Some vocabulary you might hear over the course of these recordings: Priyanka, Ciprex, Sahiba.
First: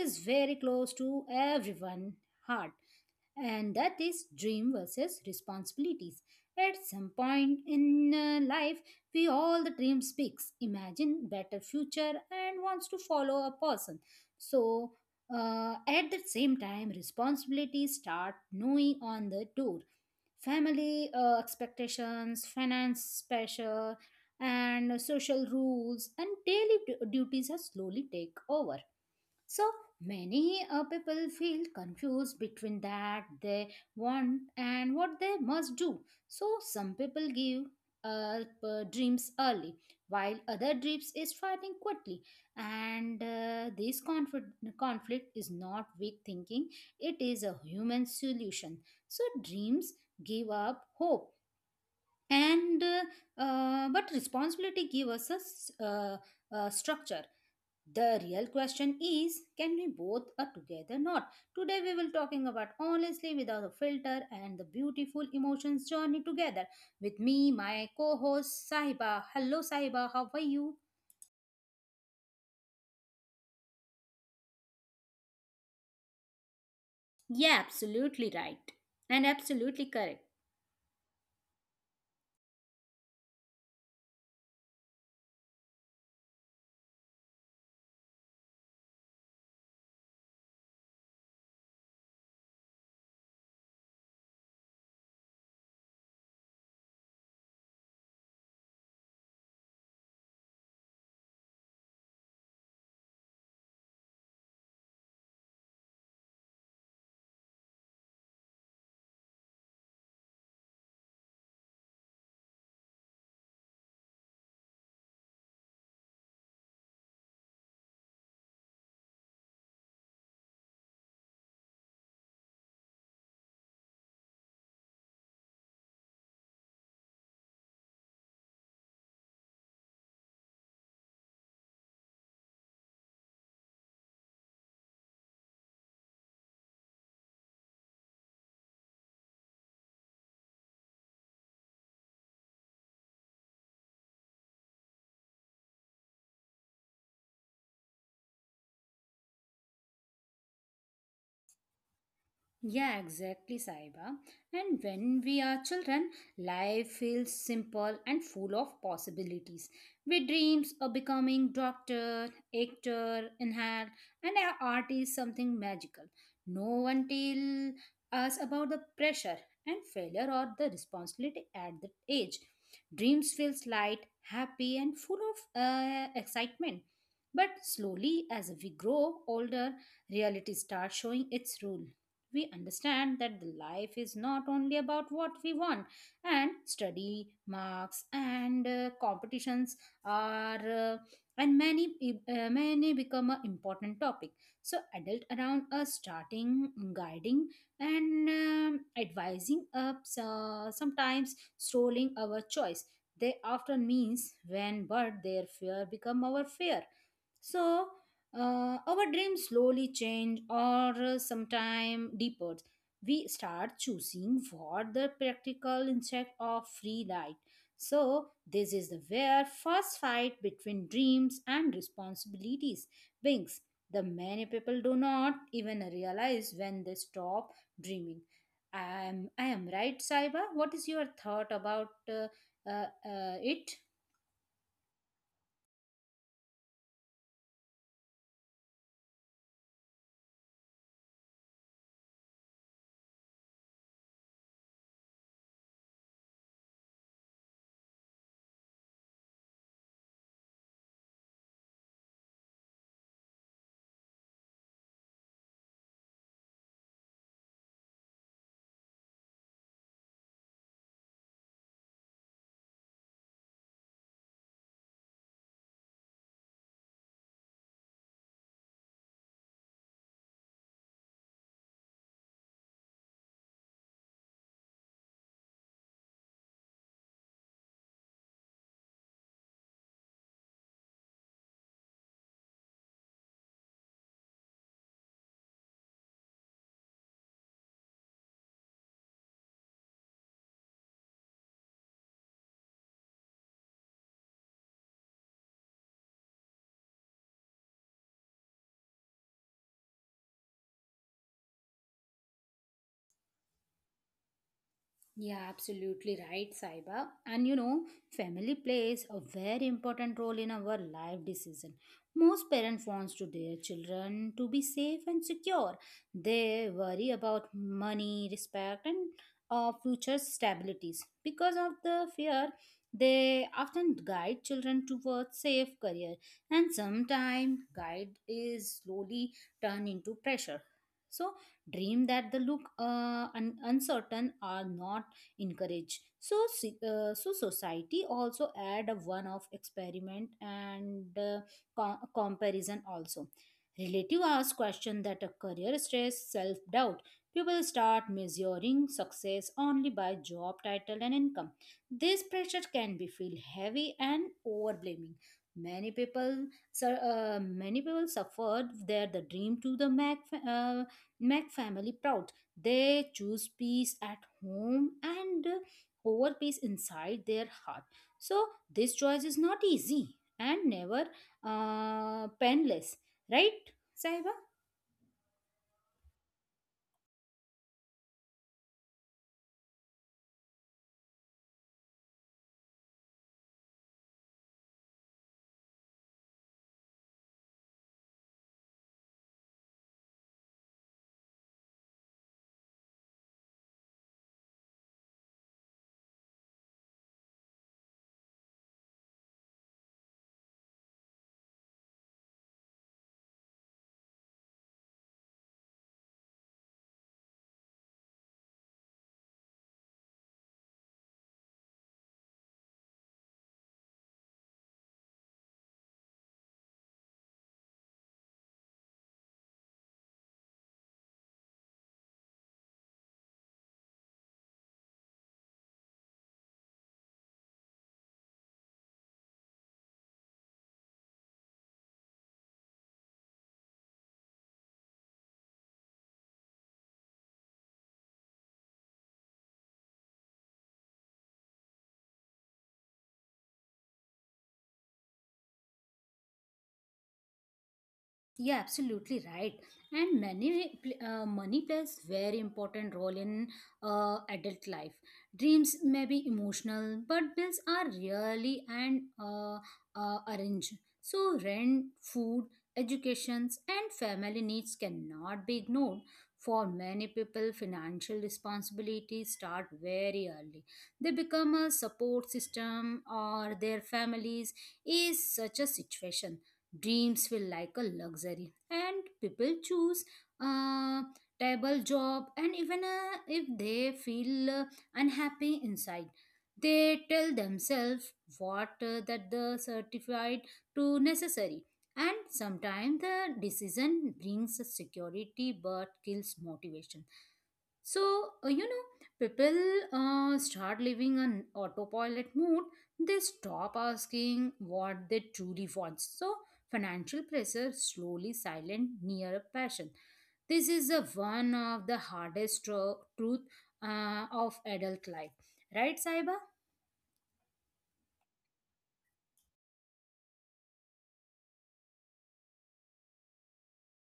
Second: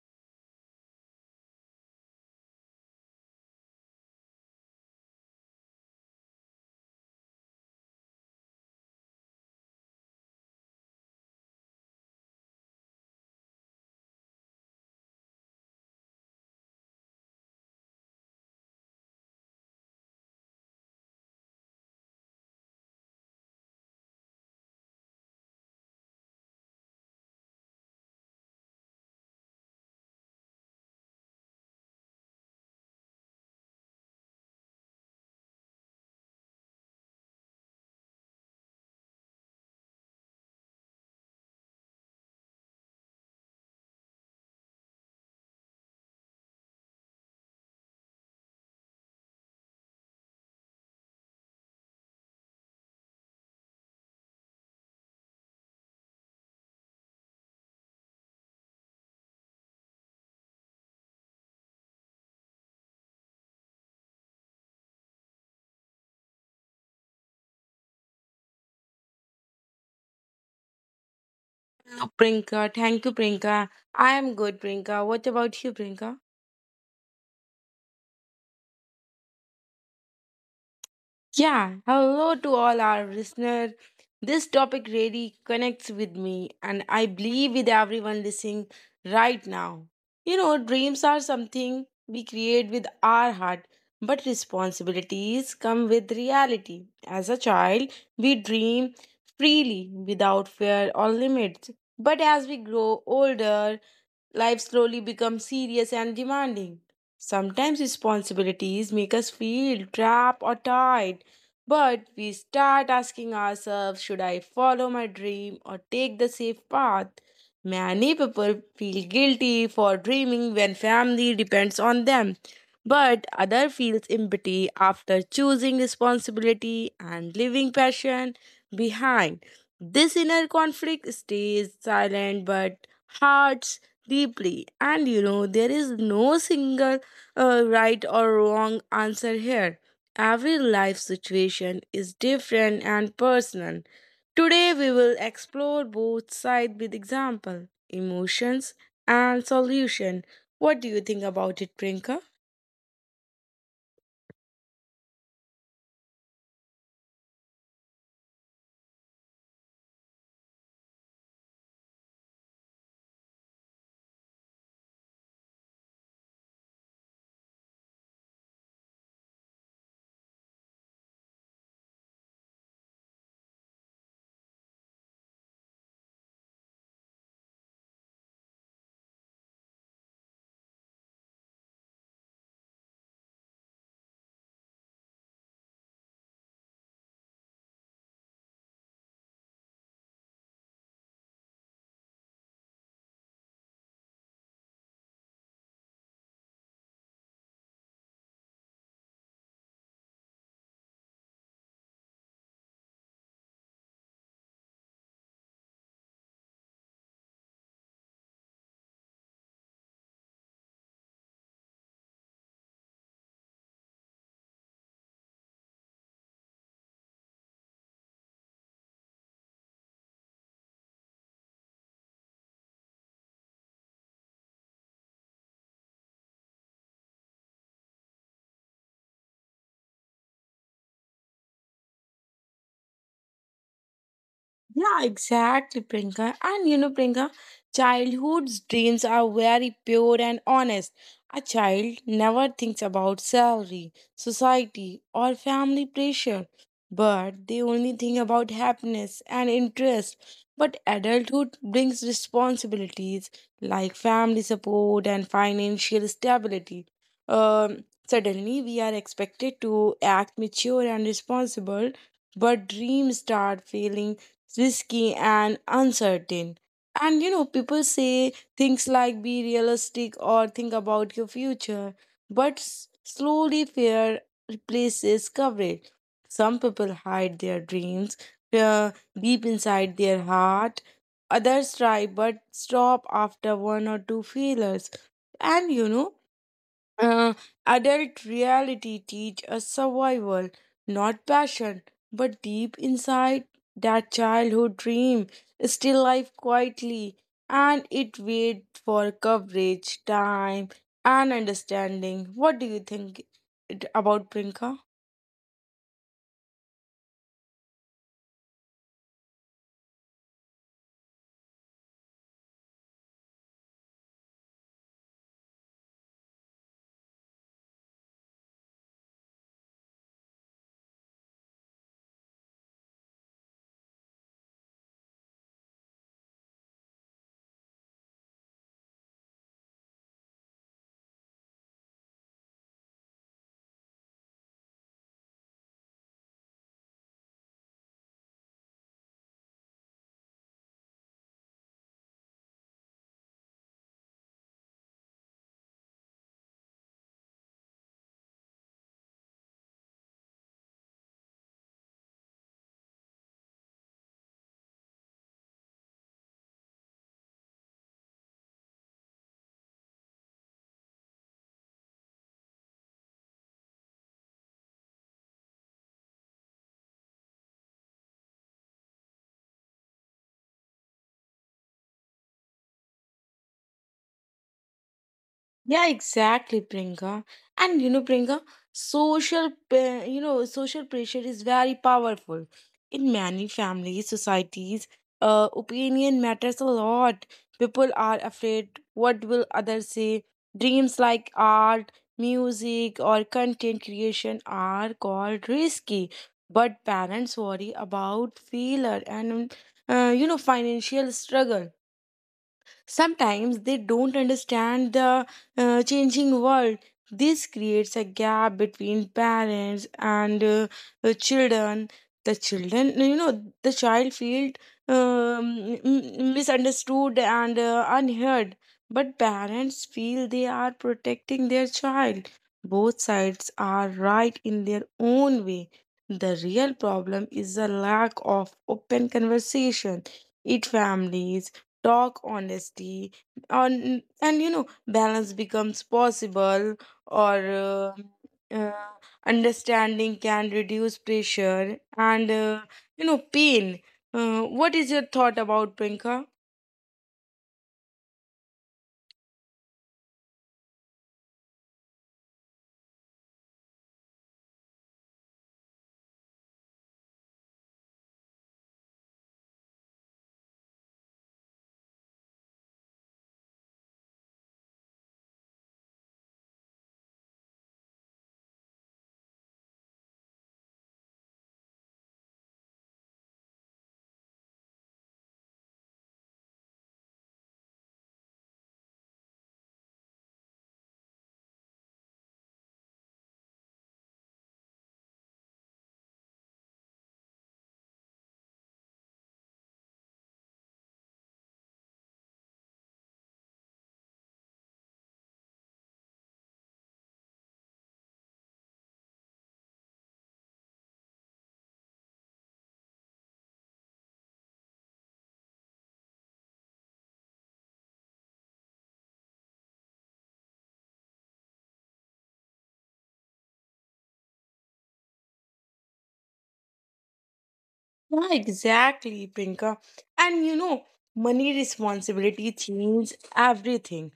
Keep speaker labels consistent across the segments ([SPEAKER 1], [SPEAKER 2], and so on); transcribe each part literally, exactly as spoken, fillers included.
[SPEAKER 1] is very close to everyone heart and that is dream versus responsibilities. At some point in uh, life, we all the dream speaks, imagine better future and wants to follow a person. So uh, at the same time, responsibilities start knowing on the door family uh, expectations, finance pressure, and social rules and daily du- duties have slowly take over. So many uh, people feel confused between that they want and what they must do. So some people give up uh, dreams early, while other dreams is fighting quickly. And uh, this conflict, conflict is not weak thinking; it is a human solution. So dreams give up hope, and uh, uh, but responsibility give us a s- uh, uh, structure. The real question is can we both are together not? Today we will talking about honestly without a filter and the beautiful emotions journey together with me my co-host Sahiba. Hello Sahiba, how are you?
[SPEAKER 2] Oh, Prinka. thank you, Prinka. I am good, Prinka. What about you, Prinka?
[SPEAKER 1] Yeah, absolutely right and absolutely correct.
[SPEAKER 2] Yeah, hello to all our listeners. This topic really connects with me, and I believe with everyone listening right now. You know, dreams are something we create with our heart, but responsibilities come with reality. As a child, we dream freely without fear or limits. But as we grow older, Life slowly becomes serious and demanding. Sometimes responsibilities make us feel trapped or tied, but we start asking ourselves, should I follow my dream or take the safe path? Many people feel guilty for dreaming when family depends on them, but other feels empty after choosing responsibility and leaving passion behind. This inner conflict stays silent but hard deeply. And you know, there is no single uh, right or wrong answer here. Every life situation is different and personal. Today, we will explore both sides with example, emotions, and solution. What do you think about it, Prinka?
[SPEAKER 1] Yeah, exactly, Saiba. And when we are children, life feels simple and full of possibilities. We dreams of becoming doctor, actor, engineer, and an artist, something magical. No one tell us about the pressure and failure or the responsibility at that age. Dreams feels light, happy, and full of uh, excitement. But slowly, as we grow older, reality starts showing its rule we understand that the life is not only about what we want and study marks and uh, competitions are uh, and many uh, many become an important topic so adult around us starting guiding and um, advising us uh, sometimes strolling our choice they often means when but their fear become our fear so uh, our dreams slowly change or uh, sometime deeper. We start choosing what the practical instead of free light. So this is the where first fight between dreams and responsibilities begins. The many people do not even realize when they stop dreaming. I am, I am right, Saiba. What is your thought about uh, uh, uh, it?
[SPEAKER 2] Yeah, exactly, Priyanka. And you know, Priyanka, childhood's dreams are very pure and honest. A child never thinks about salary, society, or family pressure, but they only think about happiness and interest. But adulthood brings responsibilities like family support and financial stability. Um, suddenly, we are expected to act mature and responsible, but dreams start feeling risky and uncertain. And you know, people say things like be realistic or think about your future, but s- slowly fear replaces coverage. Some people hide their dreams uh, deep inside their heart, others try but stop after one or two failures. And you know, uh, adult reality teach us survival, not passion, but deep inside that childhood dream still live quietly, and it wait for coverage, time, and understanding. What do you think it- about Prinka?
[SPEAKER 1] Yeah, absolutely right, Saiba. And you know, family plays a very important role in our life decision. Most parents wants to their children to be safe and secure. They worry about money, respect, and uh, future stabilities. Because of the fear, they often guide children towards safe career, and sometimes guide is slowly turned into pressure. So, dream that the look uh, un- uncertain are not encourage so si- uh, so society also add a one of experiment and uh, co- comparison also relative ask question that a career stress self doubt people start measuring success only by job title and income this pressure can be feel heavy and overblaming many people sur- uh, many people suffered their the dream to the mac fa- uh, mac family proud they choose peace at home and uh, over peace inside their heart. So this choice is not easy and never uh, painless, right, Saiba?
[SPEAKER 2] Yeah, exactly, Priyanka. And you know, Priyanka, social, pe- you know, social pressure is very powerful. In many families, societies, uh, opinion matters a lot. People are afraid what will others say. Dreams like art, music, or content creation are called risky. But parents worry about failure and, uh, you know, financial struggle. Sometimes they don't understand the uh, changing world. This creates a gap between parents and uh, uh, children. The children, you know, the child feels um, m- misunderstood and uh, unheard, but parents feel they are protecting their child. Both sides are right in their own way. The real problem is the lack of open conversation. It families talk honesty on, and you know balance becomes possible, or uh, uh, understanding can reduce pressure and uh, you know pain uh, What is your thought about Prinka?
[SPEAKER 1] Yeah, absolutely right. And money pl- uh, money plays very important role in uh, adult life. Dreams may be emotional, but bills are really and uh, uh, arranged. So rent, food, educations, and family needs cannot be ignored. For many people, financial responsibilities start very early. They become a support system, or their families is such a situation dreams feel like a luxury and people choose a table job and even uh, if they feel uh, unhappy inside they tell themselves what uh, that the certified to necessary and sometimes the decision brings security but kills motivation so, uh, you know, people uh, start living an autopilot mode. They stop asking what they truly want. So, financial pressure slowly silent near a passion. This is the one of the hardest tru- truth uh, of adult life, right, Saiba?
[SPEAKER 2] Yeah, exactly, Prinka. And you know, money responsibility changes everything.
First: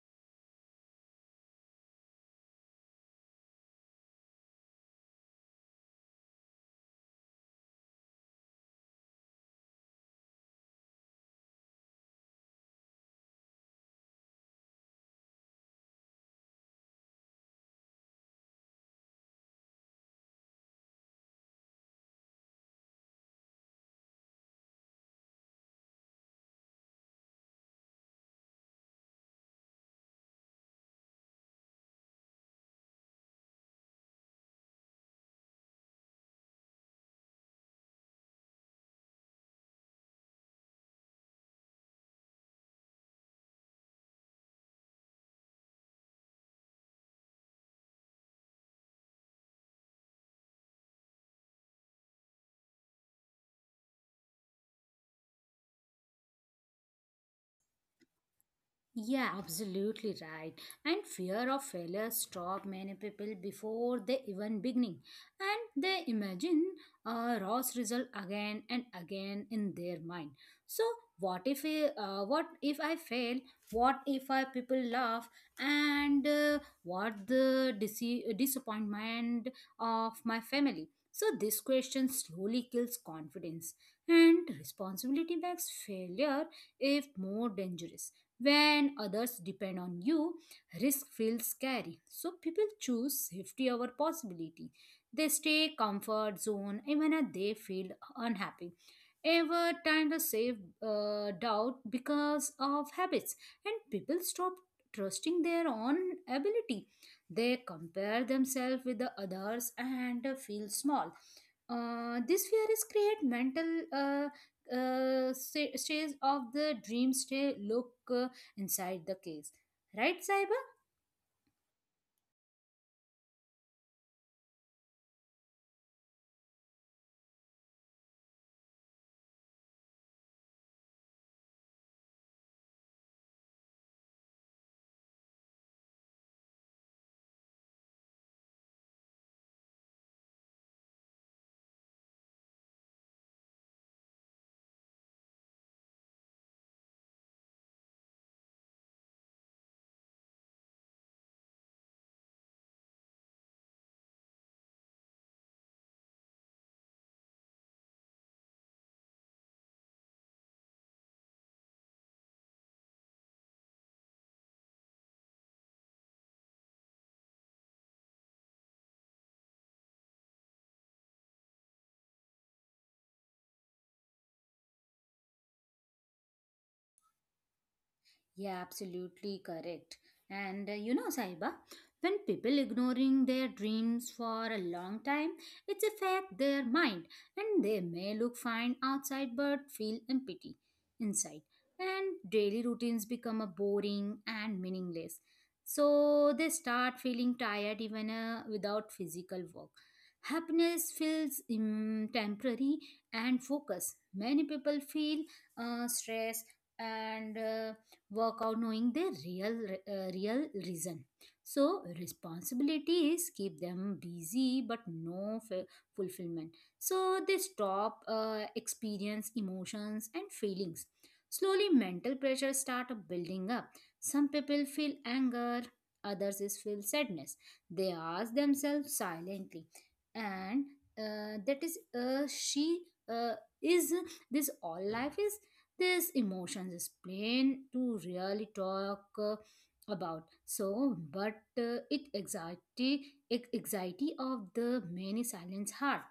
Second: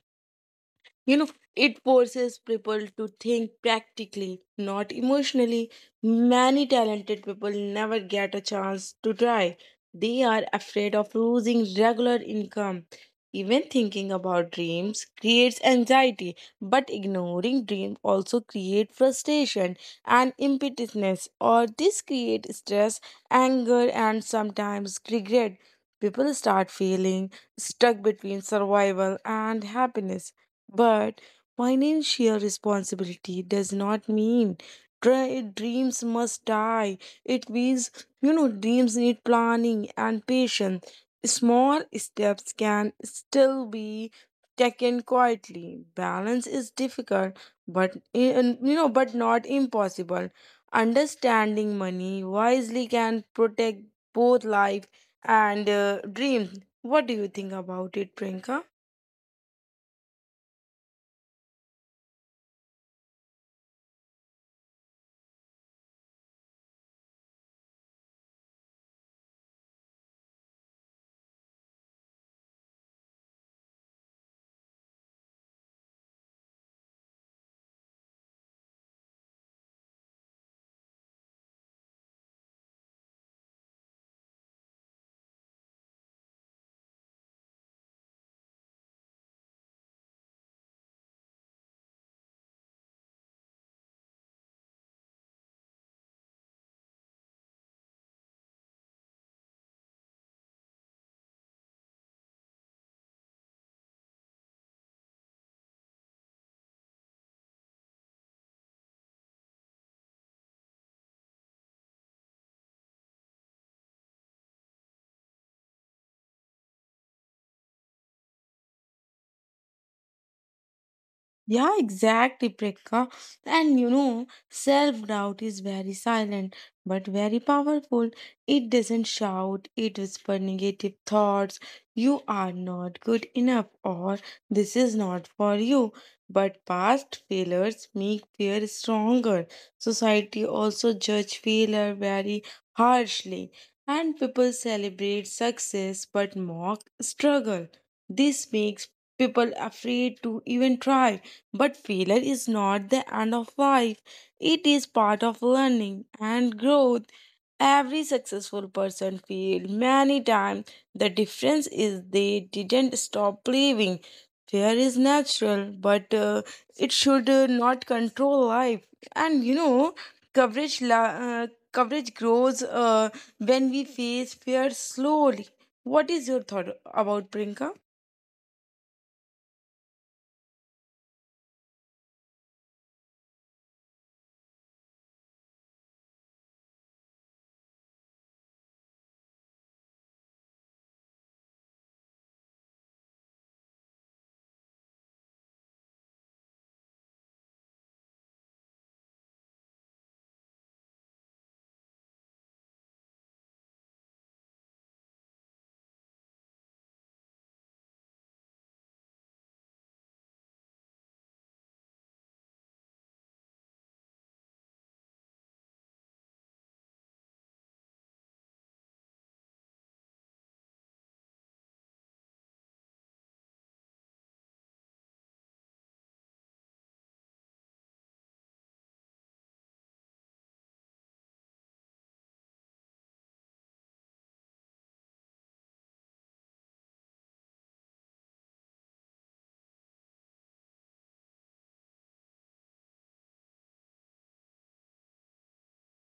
[SPEAKER 2] You know, it forces people to think practically, not emotionally. Many talented people never get a chance to try. They are afraid of losing regular income. Even thinking about dreams creates anxiety, but ignoring dreams also create frustration and impetuousness, or this create stress, anger, and sometimes regret. People start feeling stuck between survival and happiness. But financial responsibility does not mean dre- dreams must die. It means, you know, dreams need planning and patience. Small steps can still be taken quietly. Balance is difficult, but in, you know, but not impossible. Understanding money wisely can protect both life and uh, dreams. What do you think about it, Prinka?
[SPEAKER 1] Yeah, absolutely right. And fear of failure stop many people before they even beginning, and they imagine a Ross result again and again in their mind. So what if I, uh, what if I fail? What if I people laugh? And uh, what the dece- disappointment of my family? So this question slowly kills confidence, and responsibility makes failure if more dangerous. When others depend on you, risk feels scary. So people choose safety over possibility. They stay comfort zone even if they feel unhappy. Ever trying to save uh, doubt because of habits, and people stop trusting their own ability. They compare themselves with the others and feel small. Uh, this fear is create mental uh, uh, sta- stage of the dream state look uh, inside the case. Right, Sahiba?
[SPEAKER 2] Yeah, exactly, Priyanka. And you know, self doubt is very silent but very powerful. It doesn't shout, it whispers negative thoughts. You are not good enough, or this is not for you. But past failures make fear stronger. Society also judge failure very harshly, and people celebrate success but mock struggle. This makes people afraid to even try. But failure is not the end of life, it is part of learning and growth. Every successful person failed many times. The difference is they didn't stop believing. Fear is natural, but uh, it should uh, not control life. And you know, coverage la- uh, coverage grows uh, when we face fear slowly. What is your thought about Prinka?
[SPEAKER 1] Yeah, absolutely correct. And uh, you know, Saiba, when people ignoring their dreams for a long time, it's affect their mind, and they may look fine outside but feel empty inside. And daily routines become a boring and meaningless. So they start feeling tired even uh, without physical work. Happiness feels um, temporary and focus. Many people feel uh, stress and uh, work out knowing their real uh, real reason so responsibilities keep them busy but no f- fulfillment so they stop uh, experience emotions and feelings slowly mental pressure start building up some people feel anger others is feel sadness they ask themselves silently and uh, that is uh, she uh, is this all life is these emotions is plain to really talk uh, about. So, but uh, it anxiety, ex- anxiety of the many silence heart.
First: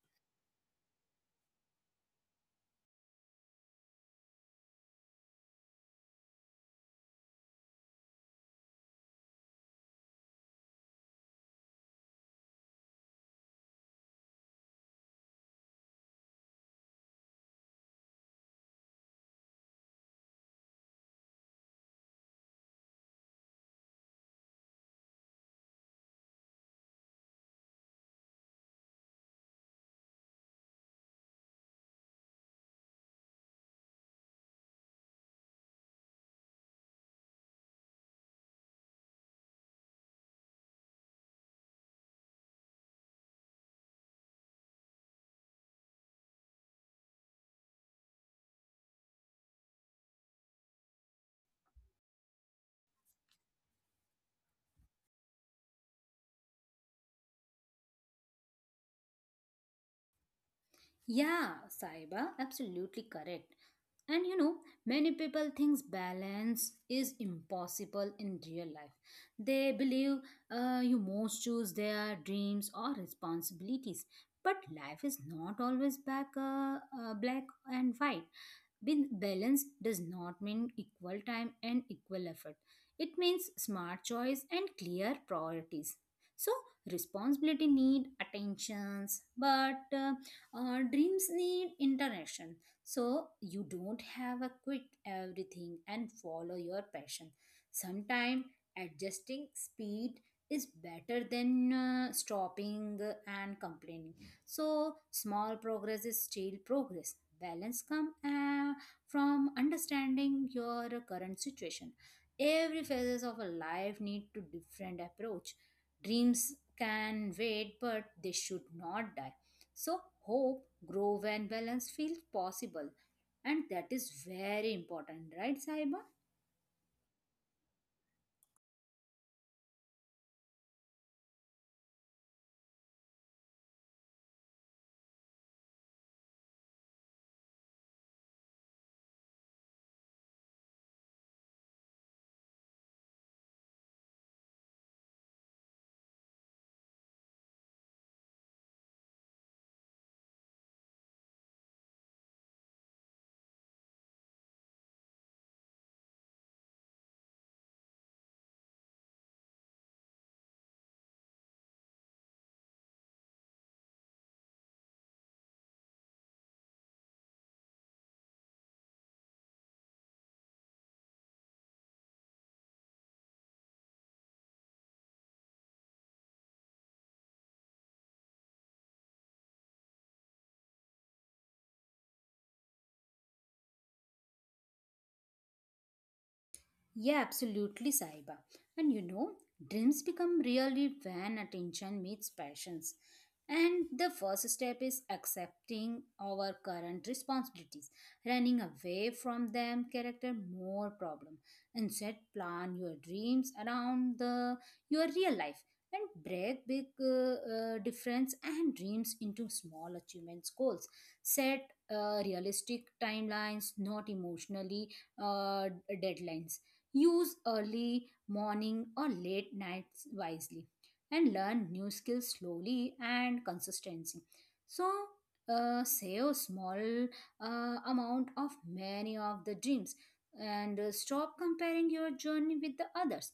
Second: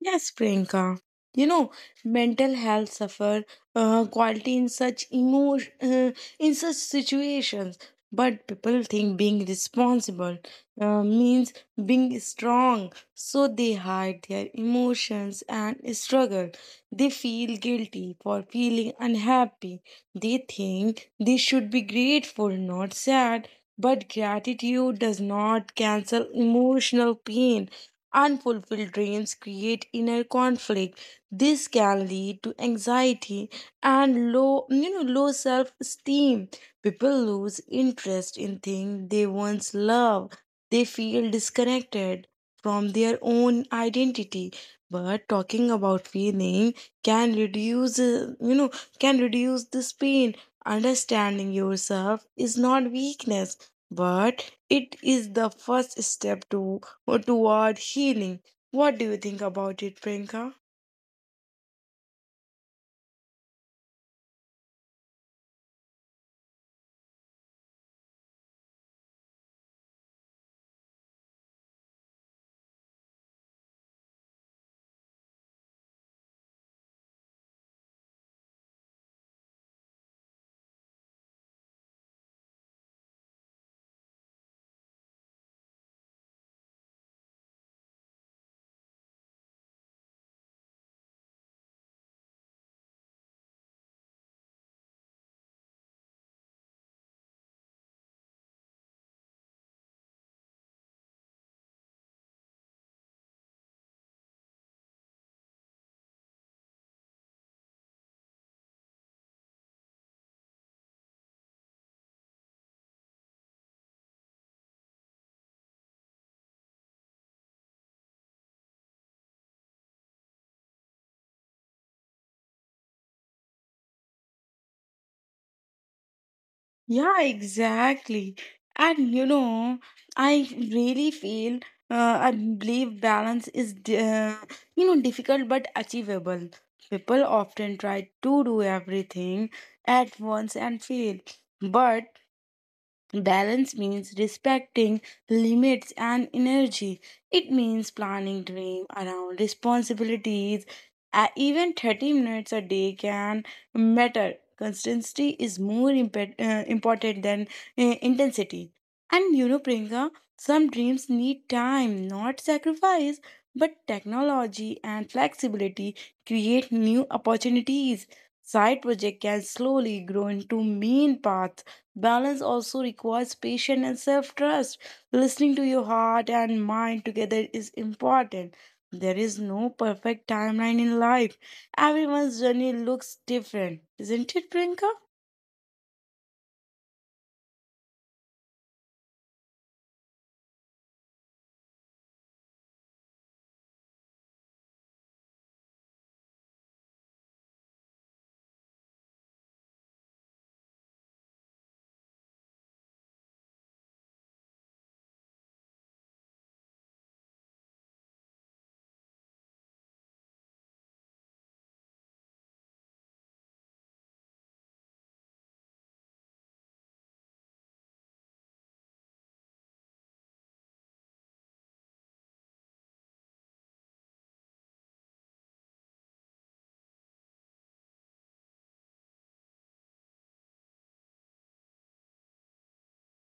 [SPEAKER 2] Yes, Priyanka. You know, mental health suffer uh, quality in such emotion, uh, in such situations. But people think being responsible uh, means being strong, so they hide their emotions and struggle. They feel guilty for feeling unhappy. They think they should be grateful, not sad. But gratitude does not cancel emotional pain. Unfulfilled dreams create inner conflict. This can lead to anxiety and low, you know, low self-esteem. People lose interest in things they once loved. They feel disconnected from their own identity. But talking about feeling can reduce, uh, you know, can reduce this pain. Understanding yourself is not weakness, but it is the first step or toward healing. What do you think about it, Priyanka?
[SPEAKER 1] Yeah, Saiba, absolutely correct. And you know, many people thinks balance is impossible in real life. They believe uh, you must choose their dreams or responsibilities. But life is not always back, uh, uh, black and white. Bin- Balance does not mean equal time and equal effort. It means smart choice and clear priorities. So responsibility need attentions, but uh, uh, dreams need interaction. So you don't have a quick everything and follow your passion. Sometimes adjusting speed is better than uh, stopping and complaining. So, small progress is still progress. Balance come uh, from understanding your current situation. Every phases of a life need to different approach. Dreams can wait, but they should not die. So, hope, grow, and balance feels possible, and that is very important, right, Saiba?
[SPEAKER 2] Yeah, exactly. And you know, I really feel uh, I believe balance is di- uh, you know difficult but achievable. People often try to do everything at once and fail. But Balance means respecting limits and energy. It means planning dream around responsibilities. Uh, even thirty minutes a day can matter. Consistency is more impa- uh, important than uh, intensity. And you know, Priyanka, some dreams need time, not sacrifice. But technology and flexibility create new opportunities. Side project can slowly grow into main path. Balance also requires patience and self trust. Listening to your heart and mind together is important. There is no perfect timeline in life. Everyone's journey looks different, isn't it, Priyanka?
[SPEAKER 1] Yeah, absolutely, Saiba. And you know, dreams become really when attention meets passions. And the first step is accepting our current responsibilities. Running away from them character more problem. Instead, plan your dreams around the your real life and break big uh, uh, difference and dreams into small achievements goals. Set uh, realistic timelines, not emotionally uh, deadlines. Use early morning or late nights wisely and learn new skills slowly and consistency. So, uh, save a small uh, amount of many of the dreams and uh, stop comparing your journey with the others.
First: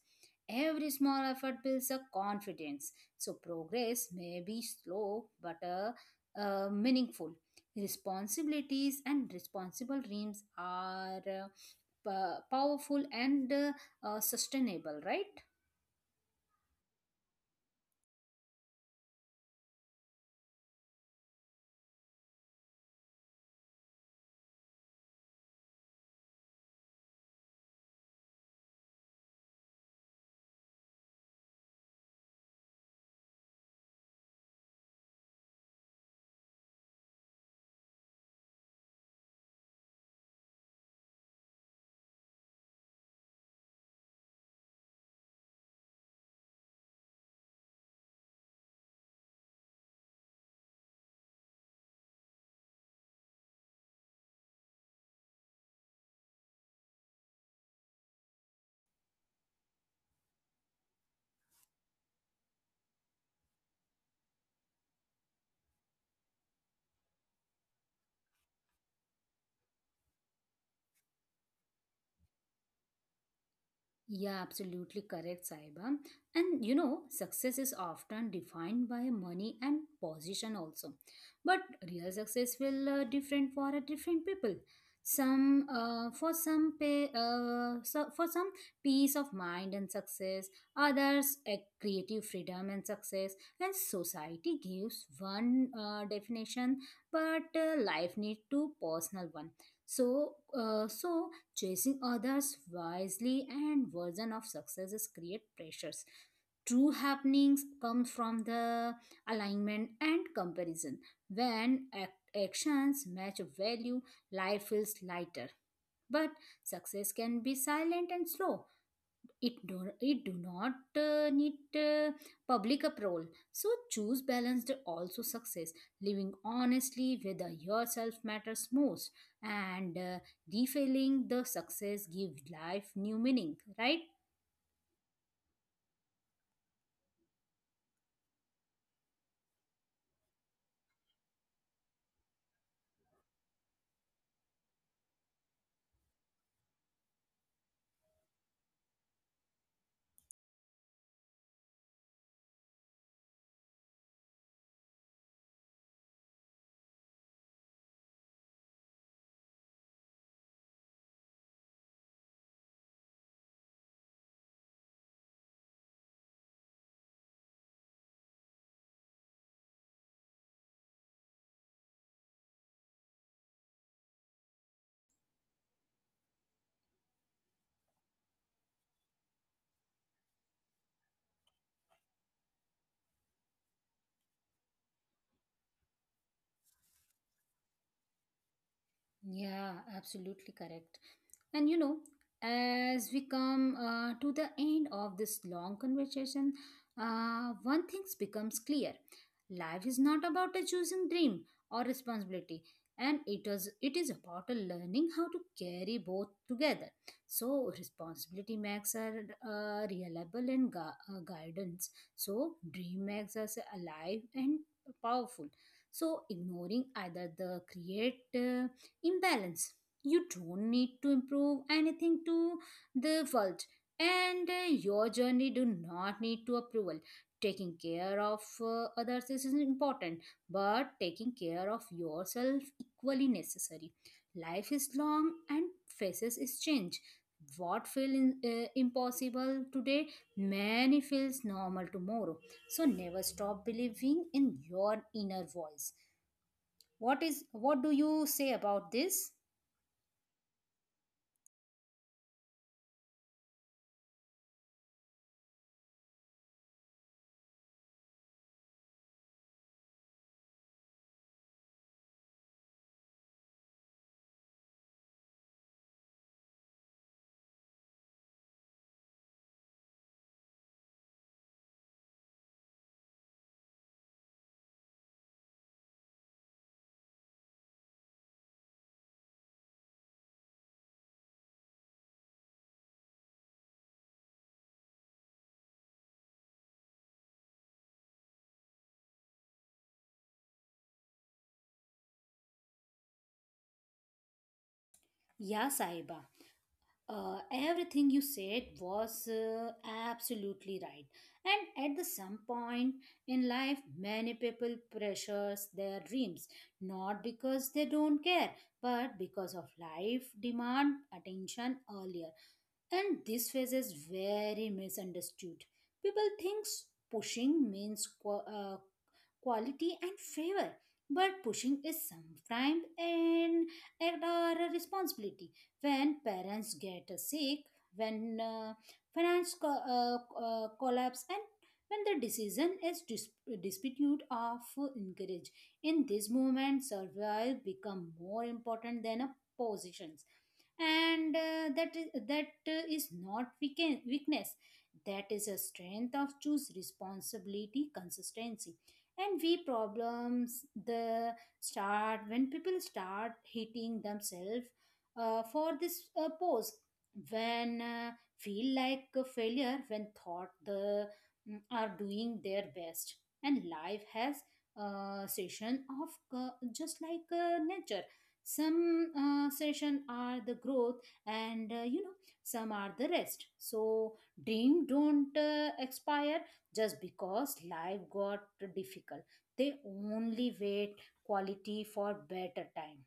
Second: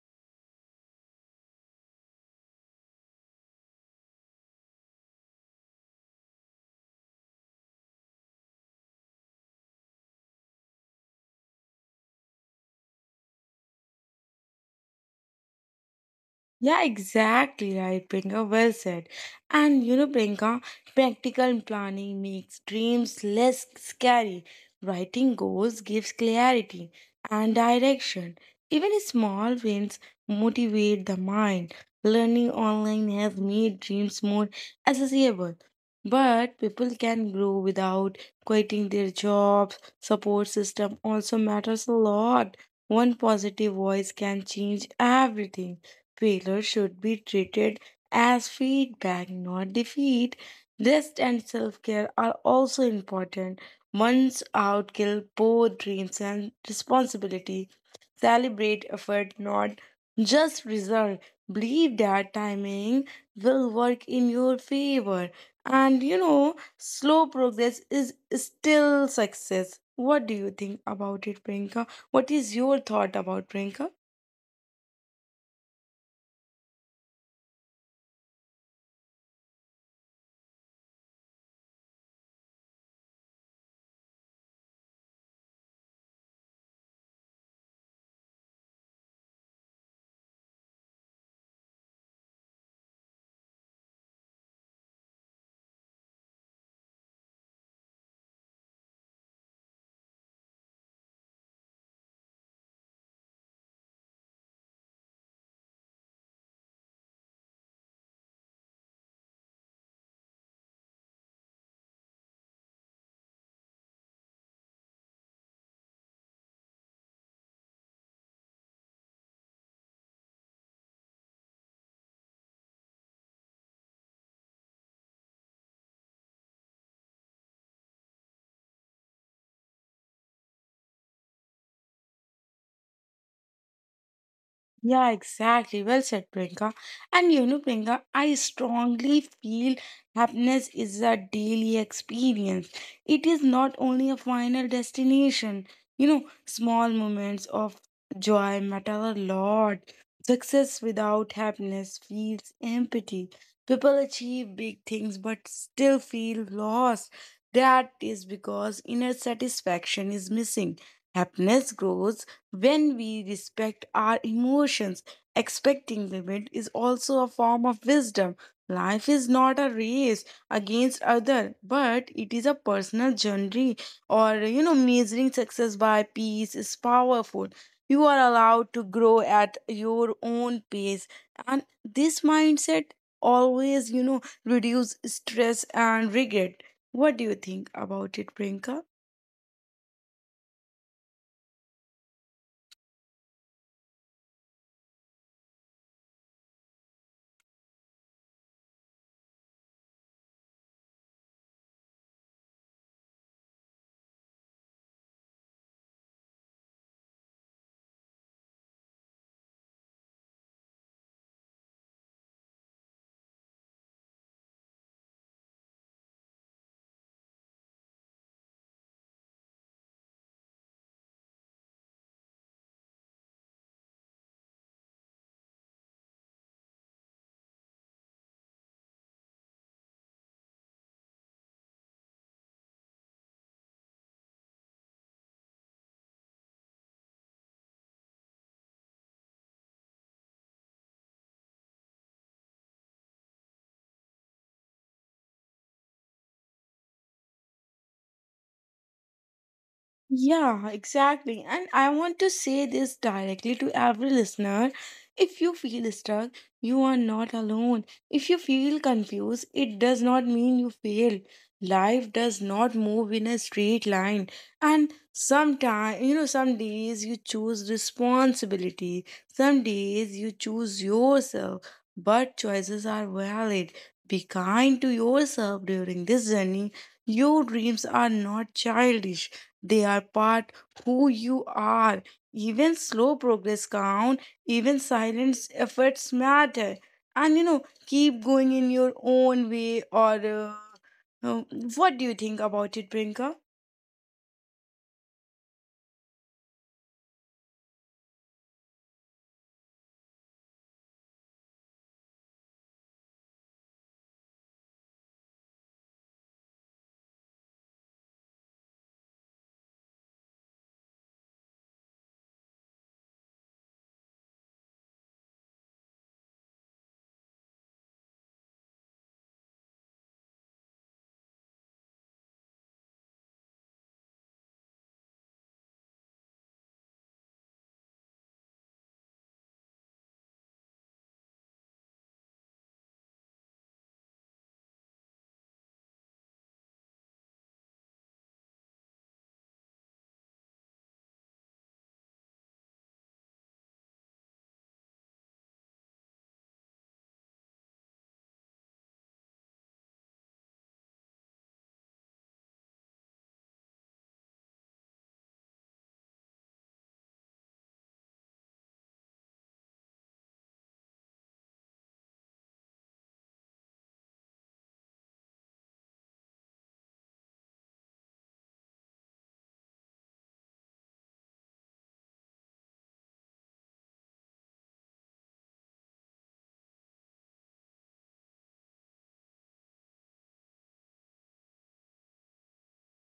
[SPEAKER 1] Every small effort builds a confidence. So, progress may be slow but uh, uh, meaningful. Responsibilities and responsible dreams are. Uh, pa- powerful and uh, uh, sustainable right.
[SPEAKER 2] Yeah, exactly right, Priyanka. Well said. And you know, Priyanka, practical planning makes dreams less scary. Writing goals gives clarity and direction. Even small wins motivate the mind. Learning online has made dreams more accessible. But people can grow without quitting their jobs. Support system also matters a lot. One positive voice can change everything. Failure should be treated as feedback, not defeat. Rest and self care are also important. Months out kill both dreams and responsibility. Celebrate effort, not just result. Believe that timing will work in your favor. And you know, slow progress is still success. What do you think about it, Priyanka? What is your thought about Priyanka?
[SPEAKER 1] Yeah, absolutely correct, Saiba. And you know, success is often defined by money and position also. But real success will uh, different for a different people. Some uh, for some pay uh, so for some peace of mind and success, others a creative freedom and success. And society gives one uh, definition, but uh, life need to personal one. So uh, so chasing others wisely and version of successes create pressures. True happenings come from the alignment and comparison. When ac- actions match value, life feels lighter. But success can be silent and slow it do it do not uh, need uh, public approval so choose balanced also success living honestly whether yourself matters most and uh, refilling the success give life new meaning right.
[SPEAKER 2] Yeah, exactly. Well said, Priyanka. And you know, Priyanka, I strongly feel happiness is a daily experience. It is not only a final destination. You know, small moments of joy matter a lot. Success without happiness feels empty. People achieve big things but still feel lost. That is because inner satisfaction is missing. Happiness grows when we respect our emotions, expecting limit is also a form of wisdom. Life is not a race against other, but it is a personal journey. Or you know, measuring success by peace is powerful. You are allowed to grow at your own pace, and this mindset always you know reduce stress and regret. What do you think about it, Priyanka?
[SPEAKER 1] Yeah, absolutely correct. And you know, as we come uh, to the end of this long conversation, uh, one thing becomes clear. Life is not about a choosing dream or responsibility, and it is it is about a learning how to carry both together. So responsibility makes us uh, reliable and gu- uh, guidance. So dream makes us alive and powerful. So ignoring either the create uh, imbalance. You don't need to improve anything to the world, and uh, your journey do not need to approval. Taking care of uh, others is important, but taking care of yourself equally necessary. Life is long and faces is change. What feels uh, impossible today, many feels normal tomorrow. So never stop believing in your inner voice. What is what do you say about this?
[SPEAKER 2] Yeah, exactly. And I want to say this directly to every listener. If you feel stuck, you are not alone. If you feel confused, it does not mean you failed. Life does not move in a straight line. And sometimes, you know, some days you choose responsibility, some days you choose yourself. But choices are valid. Be kind to yourself during this journey. Your dreams are not childish. They are part who you are. Even slow progress count, even silent efforts matter. And you know, keep going in your own way or uh, uh, what do you think about it, Prinka?
[SPEAKER 1] Yeah, Saiba. Uh, everything you said was uh, absolutely right. And at the some point in life, many people pressures their dreams not because they don't care, but because of life demand attention earlier. And this phase is very misunderstood. People thinks pushing means qu- uh, quality and favor but pushing is sometimes an act or a responsibility when parents get sick when uh, finance co- uh, uh, collapse and when the decision is dis- disputed of encourage in this moment survival become more important than a positions and uh, that is, that uh, is not weaken- weakness. That is a strength of choose responsibility consistency and we problems the start when people start hitting themselves uh, for this uh, pose when uh, feel like a failure when thought the mm, are doing their best. And life has a session of uh, just like uh, nature. Some uh, session are the growth and uh, you know some are the rest. So dream don't uh, expire just because life got difficult. They only wait quality for better time,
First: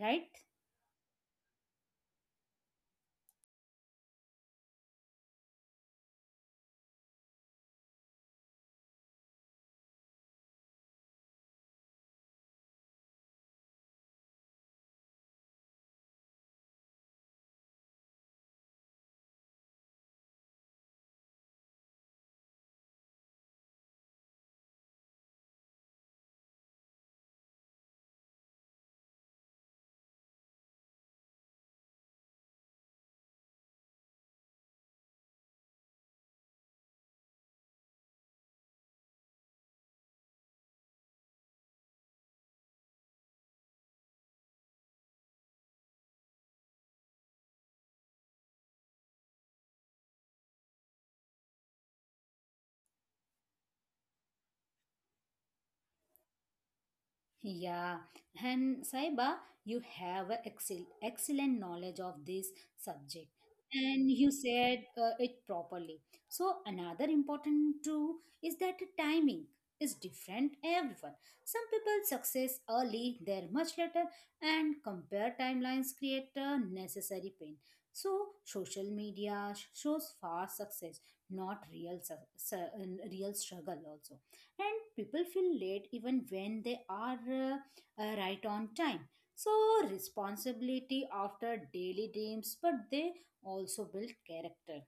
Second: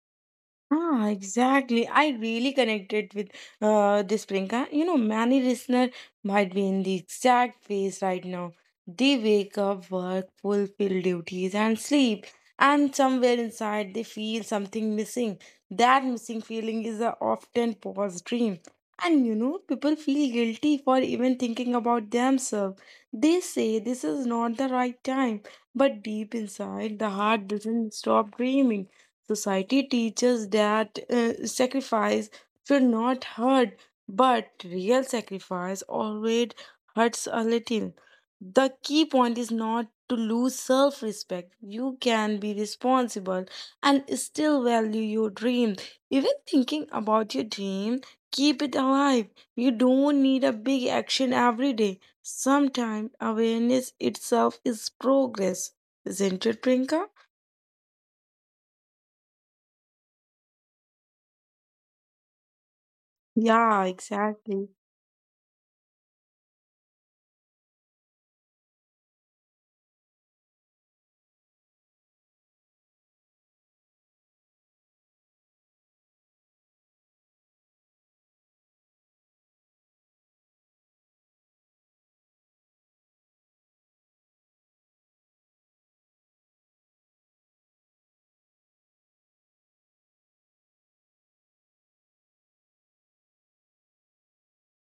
[SPEAKER 1] right?
[SPEAKER 2] Ah, exactly. I really connected with uh, this Priyanka. You know, many listener might be in the exact phase right now. They wake up, work, fulfill duties, and sleep. And somewhere inside, they feel something missing. That missing feeling is a often paused dream. And you know, people feel guilty for even thinking about themselves. They say this is not the right time. But deep inside, the heart doesn't stop dreaming. Society teaches that uh, sacrifice should not hurt, but real sacrifice always hurts a little. The key point is not to lose self respect. You can be responsible and still value your dream. Even thinking about your dream, keep it alive. You don't need a big action every day. Sometimes awareness itself is progress. Isn't it, Prinka?
[SPEAKER 1] Yeah, and Saiba, you have a excel excellent knowledge of this subject,
[SPEAKER 2] Yeah,
[SPEAKER 1] and you
[SPEAKER 2] exactly.
[SPEAKER 1] said uh, it properly. So another important too is that the timing is different everyone. Some people success early, they're much later, and compare timelines create a necessary pain. So social media sh- shows fast success, not real su- su- real struggle also and people feel late even when they are uh, uh, right on time. So, responsibility after daily dreams, but they also build character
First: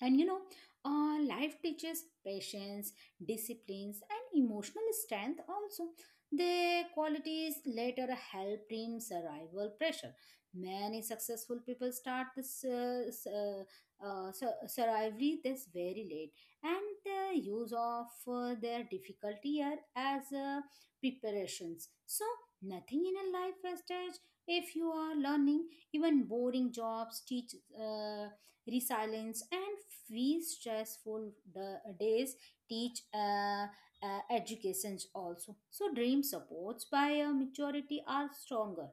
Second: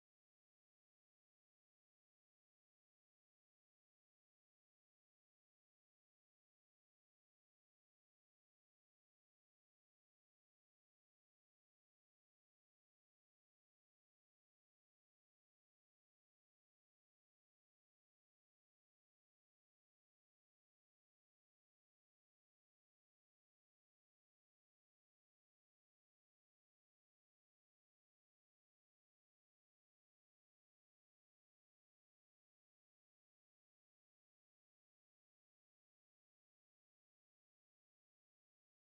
[SPEAKER 1] and you know uh, life teaches patience disciplines and emotional strength also the qualities later help in survival pressure. Many successful people start this uh, s- uh, uh, sur- survival this very late and the use of uh, their difficulty year as uh, preparations. So nothing in a life as such if you are learning. Even boring jobs teach uh, resilience and free stressful da- days teach uh, uh, educations also so dream supports by a majority are stronger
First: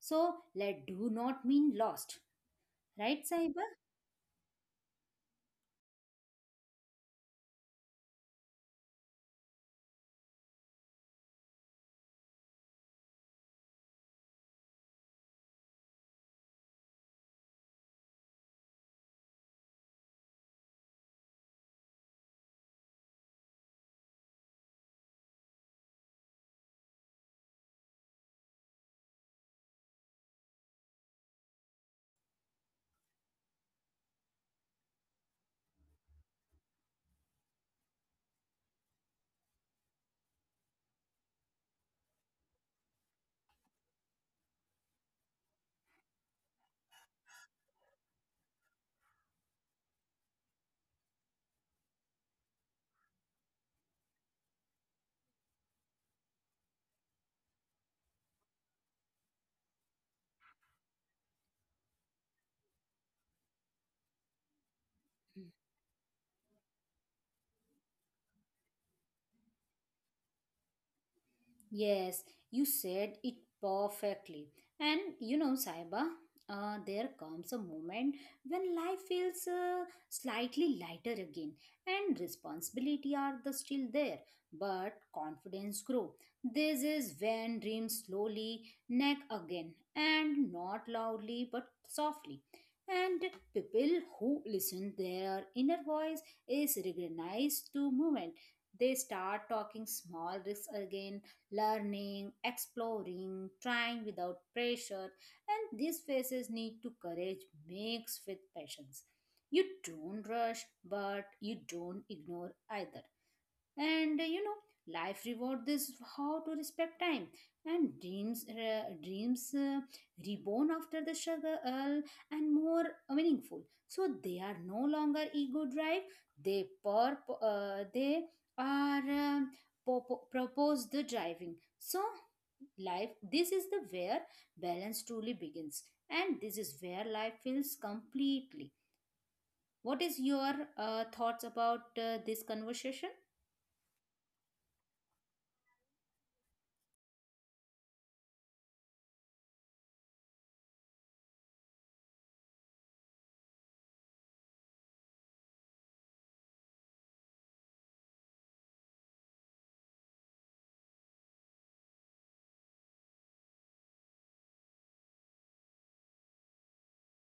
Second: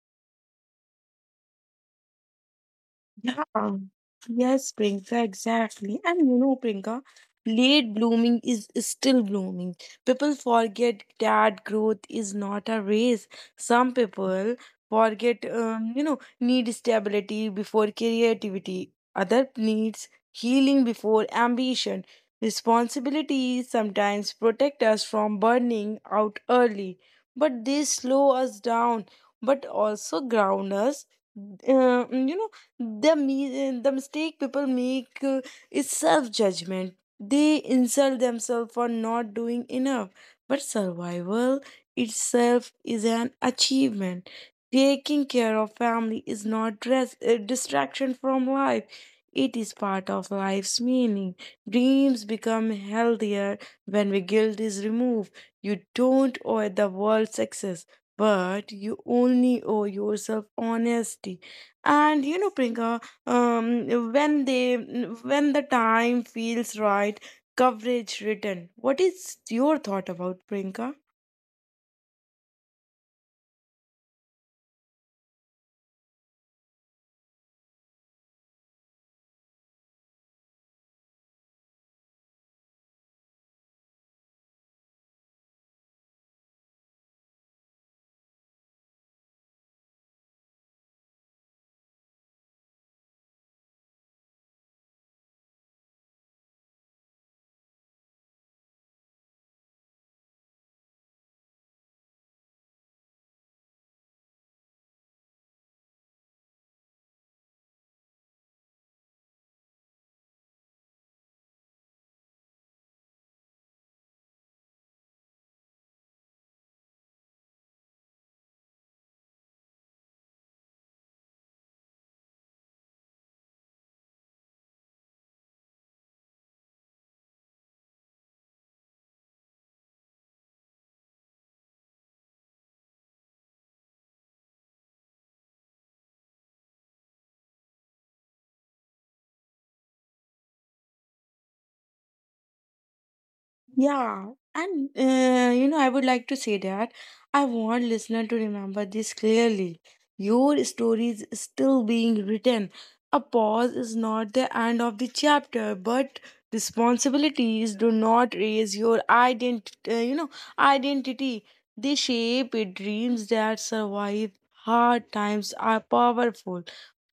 [SPEAKER 1] so let do not mean lost, right sai?
[SPEAKER 2] Yeah, yes, Priyanka, exactly. And you know, Priyanka, late blooming is still blooming. People forget that growth is not a race. Some people forget, um, you know, need stability before creativity. Other needs healing before ambition. Responsibilities sometimes protect us from burning out early, but they slow us down, but also ground us. Uh, you know the me- the mistake people make uh, is self judgment. They insult themselves for not doing enough, but survival itself is an achievement. Taking care of family is not dress- uh, distraction from life. It is part of life's meaning. Dreams become healthier when the guilt is removed. You don't owe the world success, but you only owe yourself honesty. And you know Prinka, um, when they when the time feels right, coverage written. What is your thought about Prinka?
[SPEAKER 1] Yes, you said it perfectly. And you know, Saiba, uh, there comes a moment when life feels uh, slightly lighter again, and responsibility are the still there, but confidence grow. This is when dreams slowly neck again, and not loudly but softly. And people who listen their inner voice is recognized to movement. They start talking small risks again, learning, exploring, trying without pressure, and these phases need to courage mixed with patience. You don't rush, but you don't ignore either and uh, you know life reward this how to respect time and dreams uh, dreams uh, reborn after the struggle and more meaningful so they are no longer ego drive. They per uh, they are um, propo- proposed the driving. So life this is the where balance truly begins and this is where life feels completely. What is your uh, thoughts about uh, this conversation?
[SPEAKER 2] Yeah, and uh, you know, I would like to say that I want listener to remember this clearly. Your story is still being written. A pause is not the end of the chapter, but responsibilities do not raise your ident. Uh, you know, identity. They shape it. Dreams that survive hard times are powerful.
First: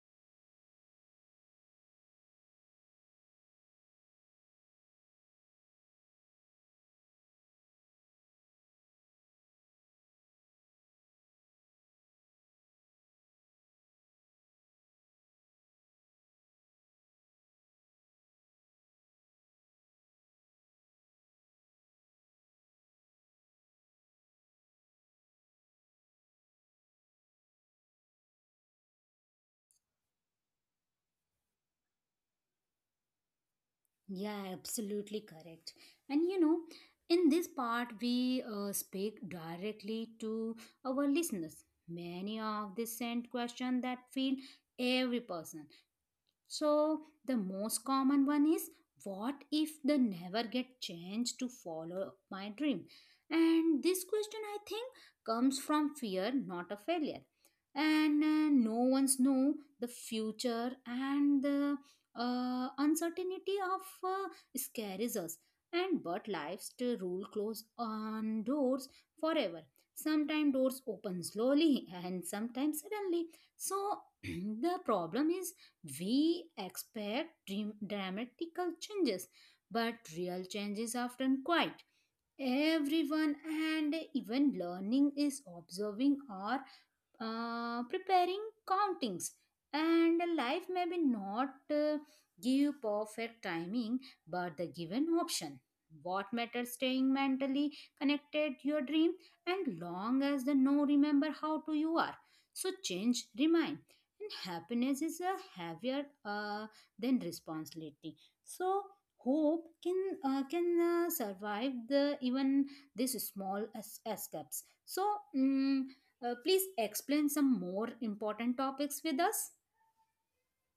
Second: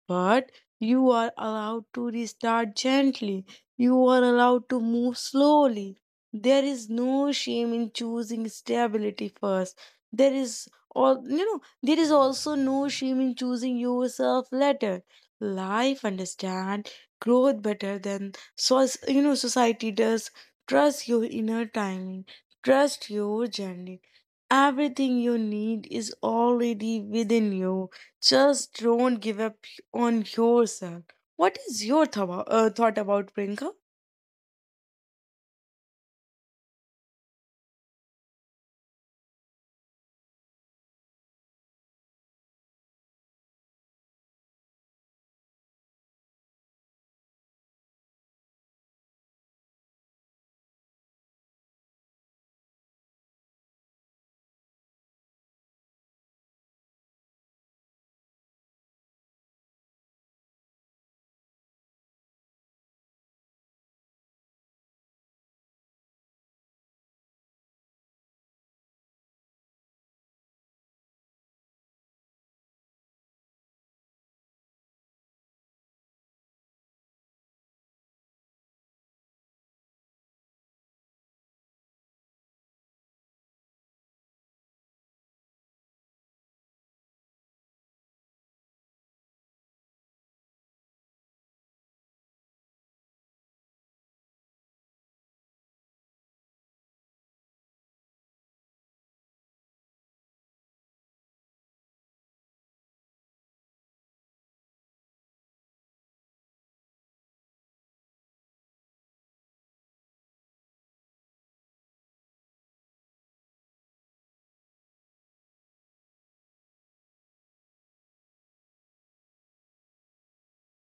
[SPEAKER 2] But you are allowed to restart gently. You are allowed to move slowly. There is no shame in choosing stability first. There is all you know, there is also no shame in choosing yourself later. Life understand growth better than so you know society does. Trust your inner timing. Trust your journey. Everything you need is already within you. Just don't give up on yourself. What is your thou- uh, thought about Prinka?
[SPEAKER 1] Yeah, absolutely correct. And you know, in this part, we uh, speak directly to our listeners. Many of the sent questions that feel every person, so, the most common one is what if the never get chance to follow my dream? And this question, I think, comes from fear, not a failure. And uh, no one's know the future and the uh, uncertainty of uh, scares us. And but life's to rule close on doors forever. Sometimes doors open slowly and sometimes suddenly. So the problem is we expect dream- dramatical changes, but real changes often quiet. Everyone and even learning is observing or uh, preparing countings and life may be not uh, give perfect timing but the given option. What matters staying mentally connected to your dream and long as the no remember how to you are so change remind and happiness is a heavier uh, than responsibility so hope can uh, can uh, survive the even these small es- escapes so mm uh, please explain some more important topics with us.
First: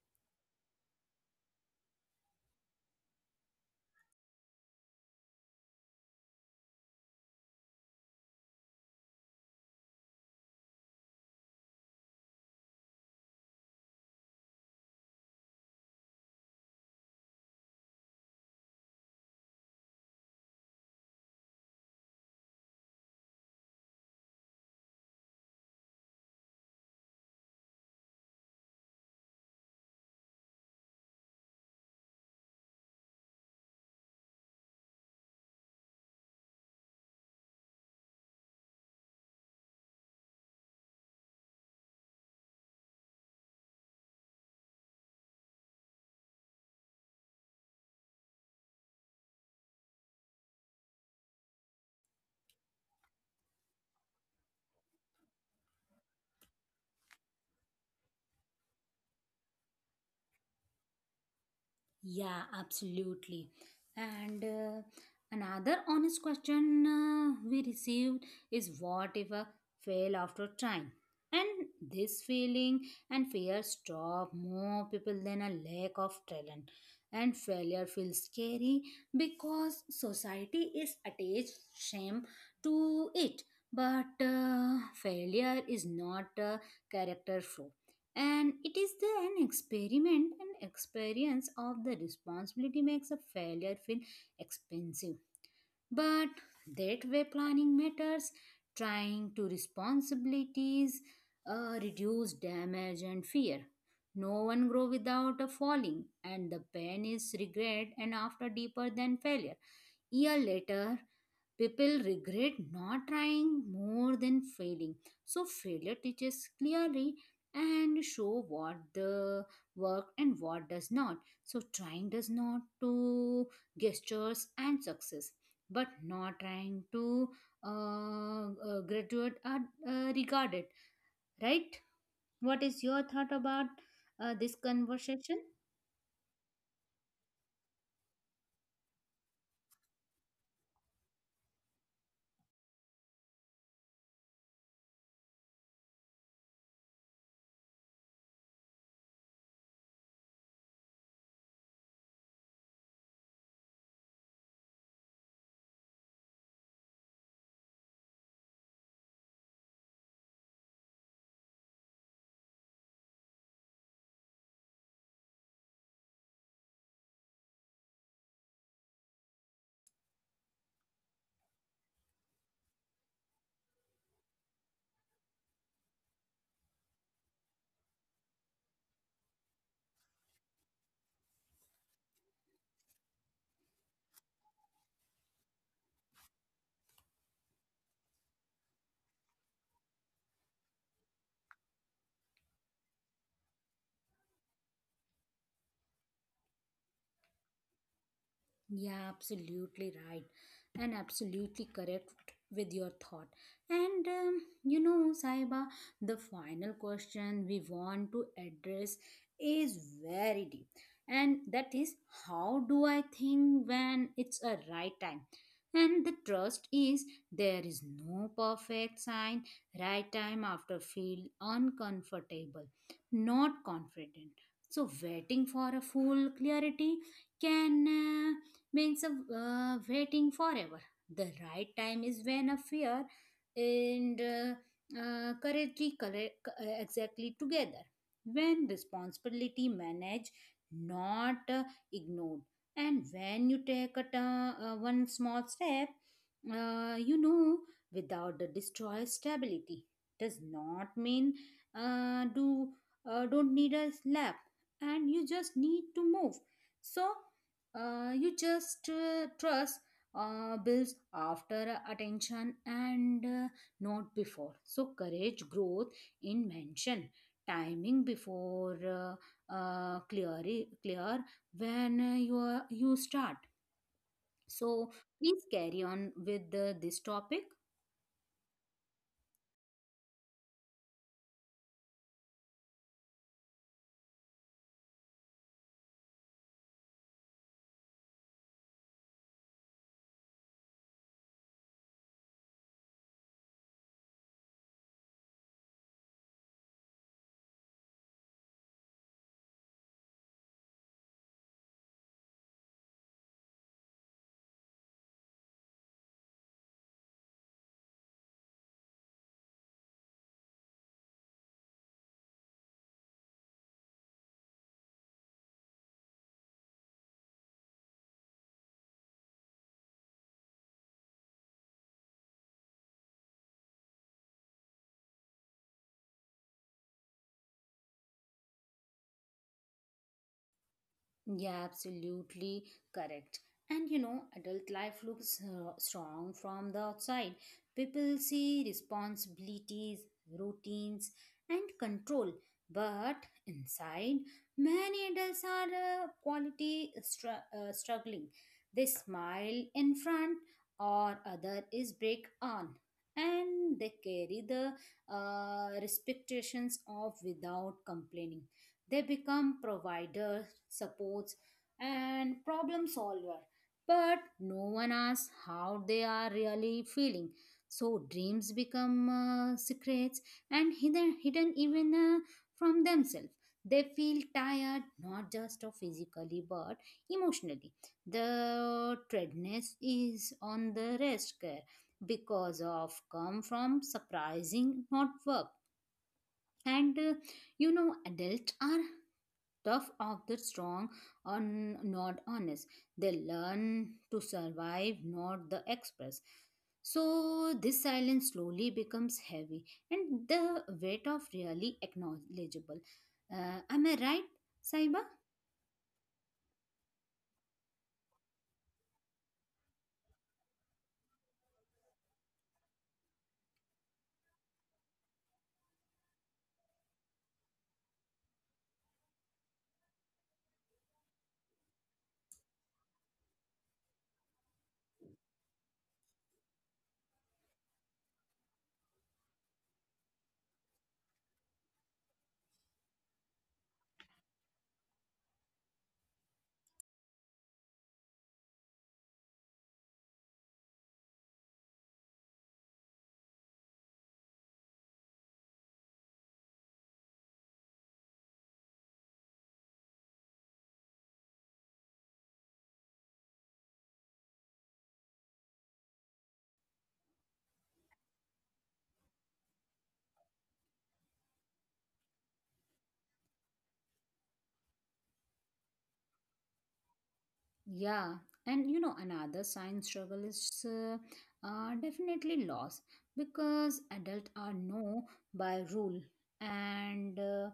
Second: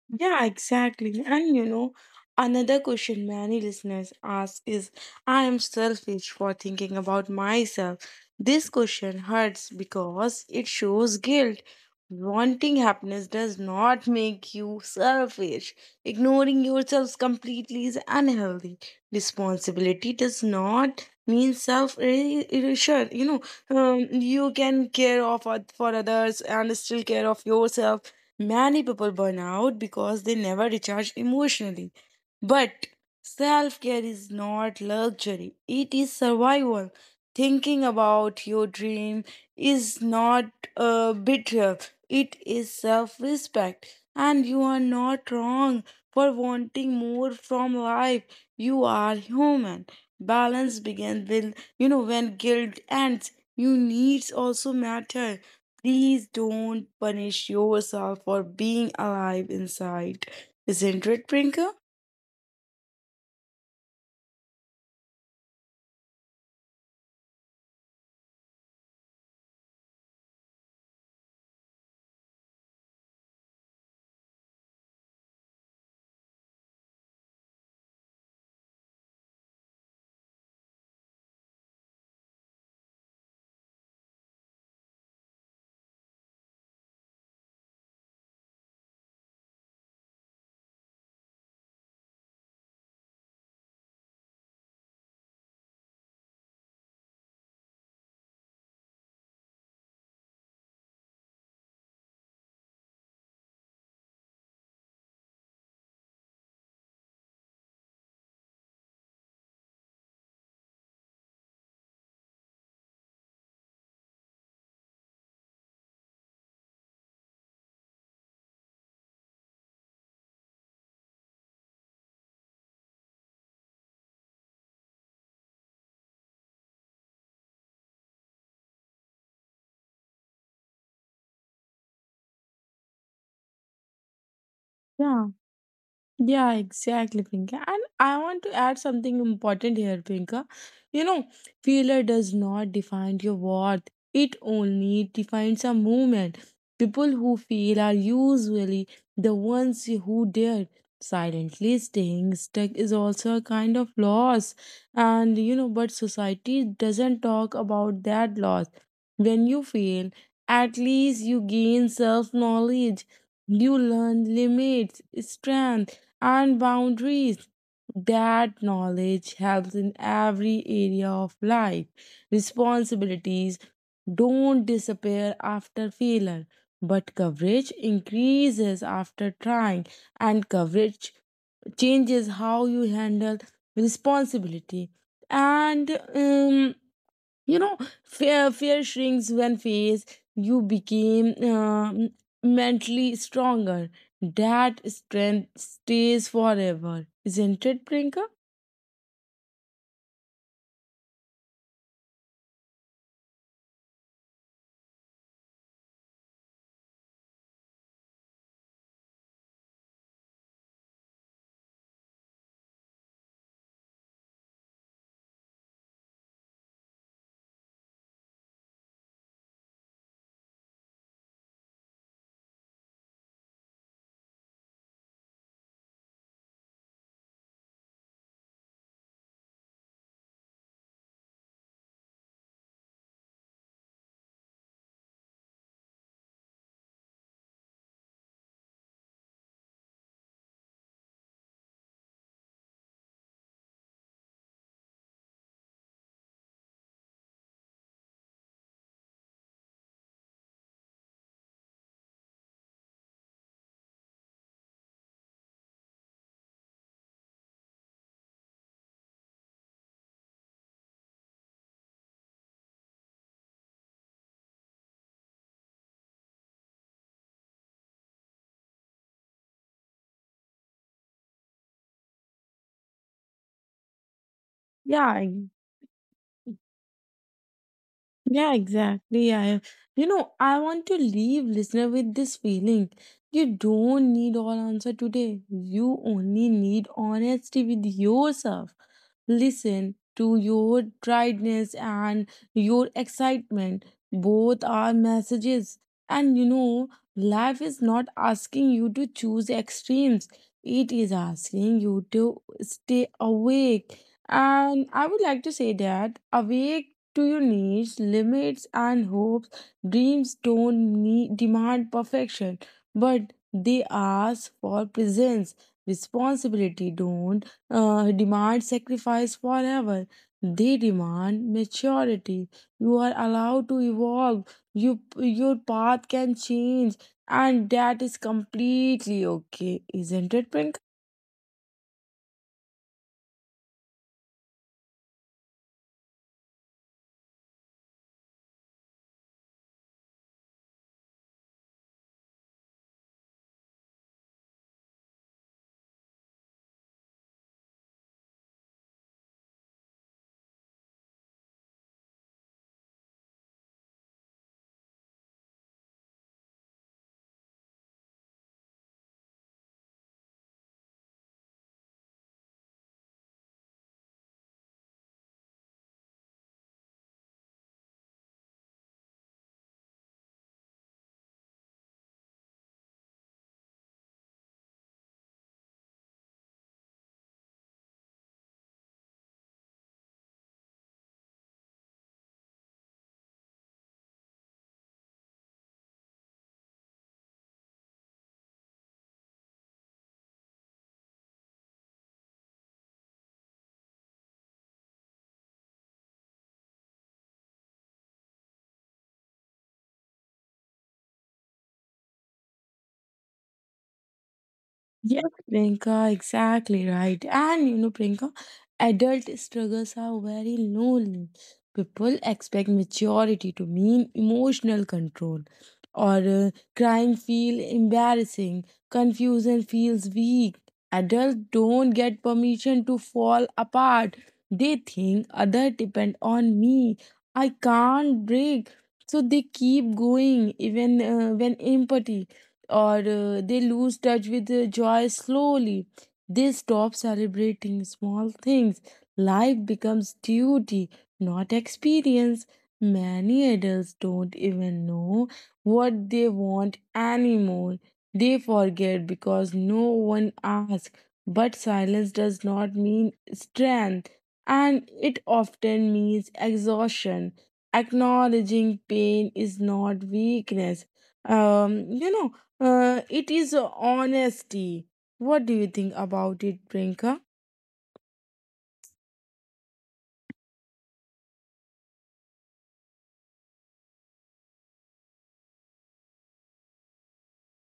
[SPEAKER 2] Yeah, exactly. And you know, another question many listeners ask is I am selfish for thinking about myself. This question hurts because it shows guilt. Wanting happiness does not make you selfish. Ignoring yourself completely is unhealthy. Responsibility does not mean self erasure. You know, um, you can care of oth- for others and still care of yourself. Many people burn out because they never recharge emotionally. But self care is not luxury, it is survival. Thinking about your dream is not a betrayal, it is self respect. And you are not wrong for wanting more from life. You are human. Balance begins with, you know, when guilt ends. Your needs also matter. Please don't punish yourself for being alive inside. Isn't it, Prinka?
[SPEAKER 1] Yeah, absolutely. And uh, another honest question uh, we received is what if I fail after trying? And this feeling and fear stop more people than a lack of talent. And failure feels scary because society is attached shame to it. But uh, failure is not a character flaw. And it is the an experiment and experience of the responsibility makes a failure feel expensive. But that way planning matters, trying to responsibilities, uh, reduce damage and fear. No one grow without a falling, and the pain is regret and after deeper than failure. Year later, people regret not trying more than failing. So failure teaches clearly and show what the work and what does not. So trying does not to gestures and success but not trying to uh, uh, graduate are uh, regarded, right? What is your thought about uh, this
[SPEAKER 2] Yeah,
[SPEAKER 1] conversation?
[SPEAKER 2] Yeah, exactly, Pinka. And I want to add something important here, Pinka. You know, failure does not define your worth, it only defines a movement. People who fail are usually the ones who dare. Silently staying stuck is also a kind of loss. And you know, but society doesn't talk about that loss. When you fail, at least you gain self knowledge. You learn limits, strength and boundaries. That knowledge helps in every area of life. Responsibilities don't disappear after failure, but coverage increases after trying, and coverage changes how you handle responsibility. And um, you know, fear fear shrinks when faced. You became um, mentally stronger. That strength stays forever, isn't it, Prinka?
[SPEAKER 1] Yeah, absolutely right and absolutely correct with your thought. And um, you know, Saiba, the final question we want to address is very deep, and that is how do I think when it's a right time? And the trust is there is no perfect sign, right time after feel uncomfortable, not confident. So, waiting for a full clarity can. Uh, means uh, waiting forever. The right time is when a fear and uh, uh, correctly correct, uh, exactly together. When responsibility managed, not uh, ignored, and when you take a turn, uh, one small step, uh, you know, without the destroy stability does not mean uh, do uh, don't need a slap, and you just need to move. So uh, you just uh, trust uh, builds after attention and uh, not before so courage growth in mention timing before uh, uh, clear clear when uh, you are, you start so
[SPEAKER 2] Yeah, e-
[SPEAKER 1] please carry on with uh, this topic.
[SPEAKER 2] yeah, exactly. I, You know, I want to leave listener with this feeling. You don't need all answer today. You only need honesty with yourself. Listen to your tiredness and your excitement. Both are messages. And you know, life is not asking you to choose extremes, it is asking you to stay awake. And I would like to say that awake to your needs, limits, and hopes. Dreams don't need, demand perfection, but they ask for presence. Responsibility don't uh, demand sacrifice forever. They demand maturity. You are allowed to evolve. You, your path can change, and that is completely okay, isn't it, Prinka?
[SPEAKER 1] Yeah, absolutely correct. And you know, adult life looks uh, strong from the outside. People see responsibilities, routines, and control. But inside, many adults are uh, quality str- uh, struggling. They smile in front, or other is break on, and they carry the uh, respectations of without complaining. They become providers supports, and problem solver. But no one asks how they are really feeling. So dreams become uh, secrets and hidden, hidden even uh, from themselves. They feel tired not just of physically but emotionally. The tiredness is on the rest care because of come from surprising not work and uh, you know adults are tough of the strong or n- not honest. They learn to survive not the express so this silence slowly becomes heavy and the weight of really acknowledgeable, uh, am I right, saiba?
[SPEAKER 2] Yes, Priyanka, exactly right. And you know, Priyanka, adult struggles are very lonely. People expect maturity to mean emotional control, or uh, crying feel embarrassing, confusion feels weak. Adults don't get permission to fall apart. They think other depend on me. I can't break, so they keep going even uh, when empathy or uh, they lose touch with the joy slowly. They stop celebrating small things. Life becomes duty, not experience. Many adults don't even know what they want anymore. They forget because no one asks. But silence does not mean strength, and it often means exhaustion. Acknowledging pain is not weakness, um you know uh, it is honesty. What do you think about it, Priyanka?
[SPEAKER 1] Yeah, and you know, another sign struggle is uh, uh, definitely loss because adults are no by rule, and uh,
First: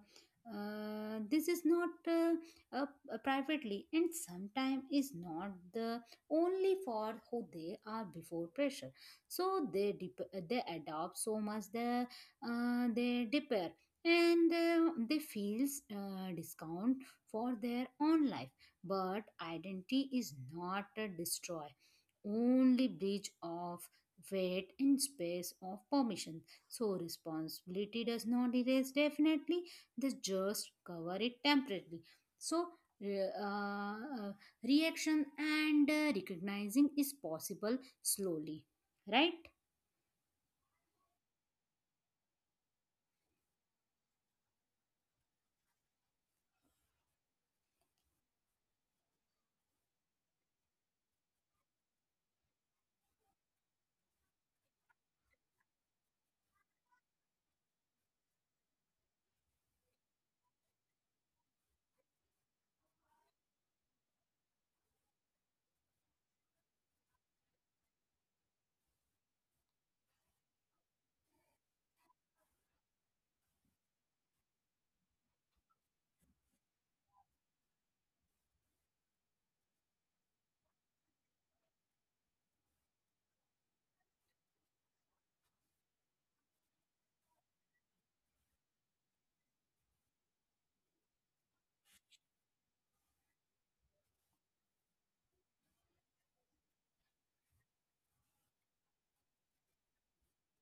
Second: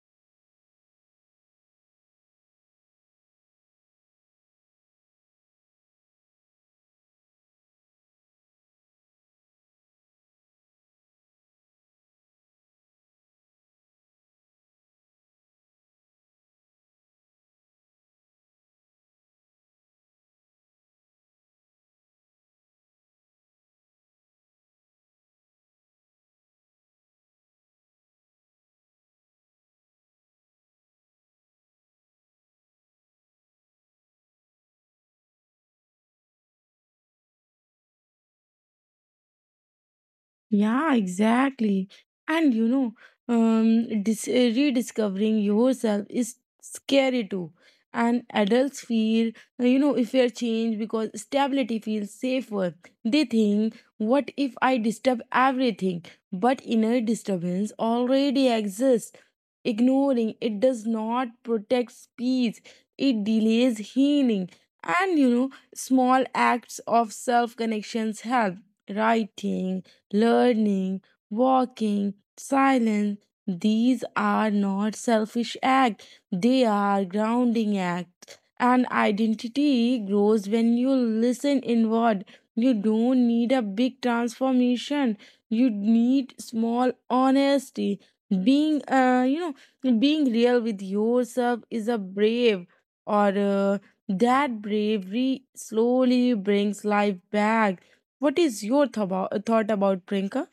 [SPEAKER 1] uh, this is not uh, uh, privately, and sometimes is not the only for who they are before pressure. So they dep- uh, they adopt so much the uh, they differ, and uh, they feels uh, discount for their own life but identity is not a destroy, only breach of weight in space of permission. So responsibility does not erase definitely, they just cover it temporarily. So re- uh, uh, reaction and uh, recognizing is possible slowly, right?
[SPEAKER 2] Yeah, exactly. And you know, um, dis- uh, rediscovering yourself is scary too. And adults feel, uh, you know, if fear change because stability feels safer. They think, what if I disturb everything? But inner disturbance already exists. Ignoring it does not protect peace, it delays healing. And you know, small acts of self connections help. Writing, learning, walking, silence. These are not selfish acts, they are grounding acts. And identity grows when you listen inward. You don't need a big transformation. You need small honesty. Being, uh, you know, being real with yourself is a brave, or uh, that bravery slowly brings life back. What is your thobo- thought about Prinka?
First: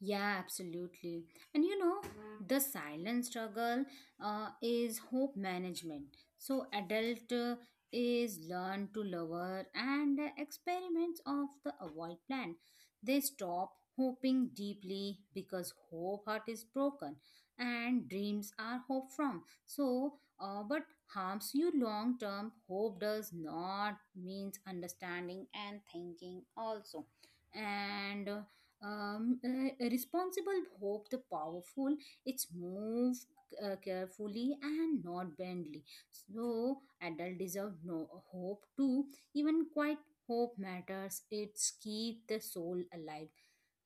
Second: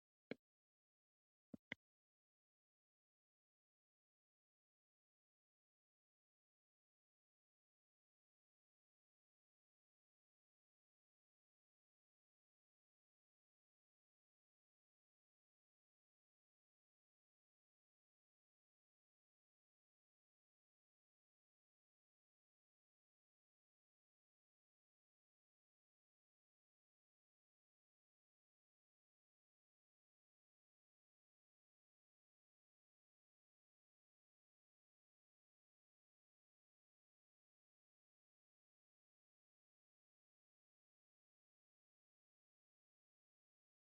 [SPEAKER 1] Yeah, absolutely. And you know, the silent struggle uh, is hope management. So, adult uh, is learn to lower and uh, experiments of the avoid plan. They stop hoping deeply because hope heart is broken and dreams are hope from. So, uh, but harms you long term. Hope does not means understanding and thinking also and uh, um, uh, responsible hope the powerful. It's move uh, carefully and not blindly. So adult deserve no hope too. Even quiet hope matters. It's keep the soul alive.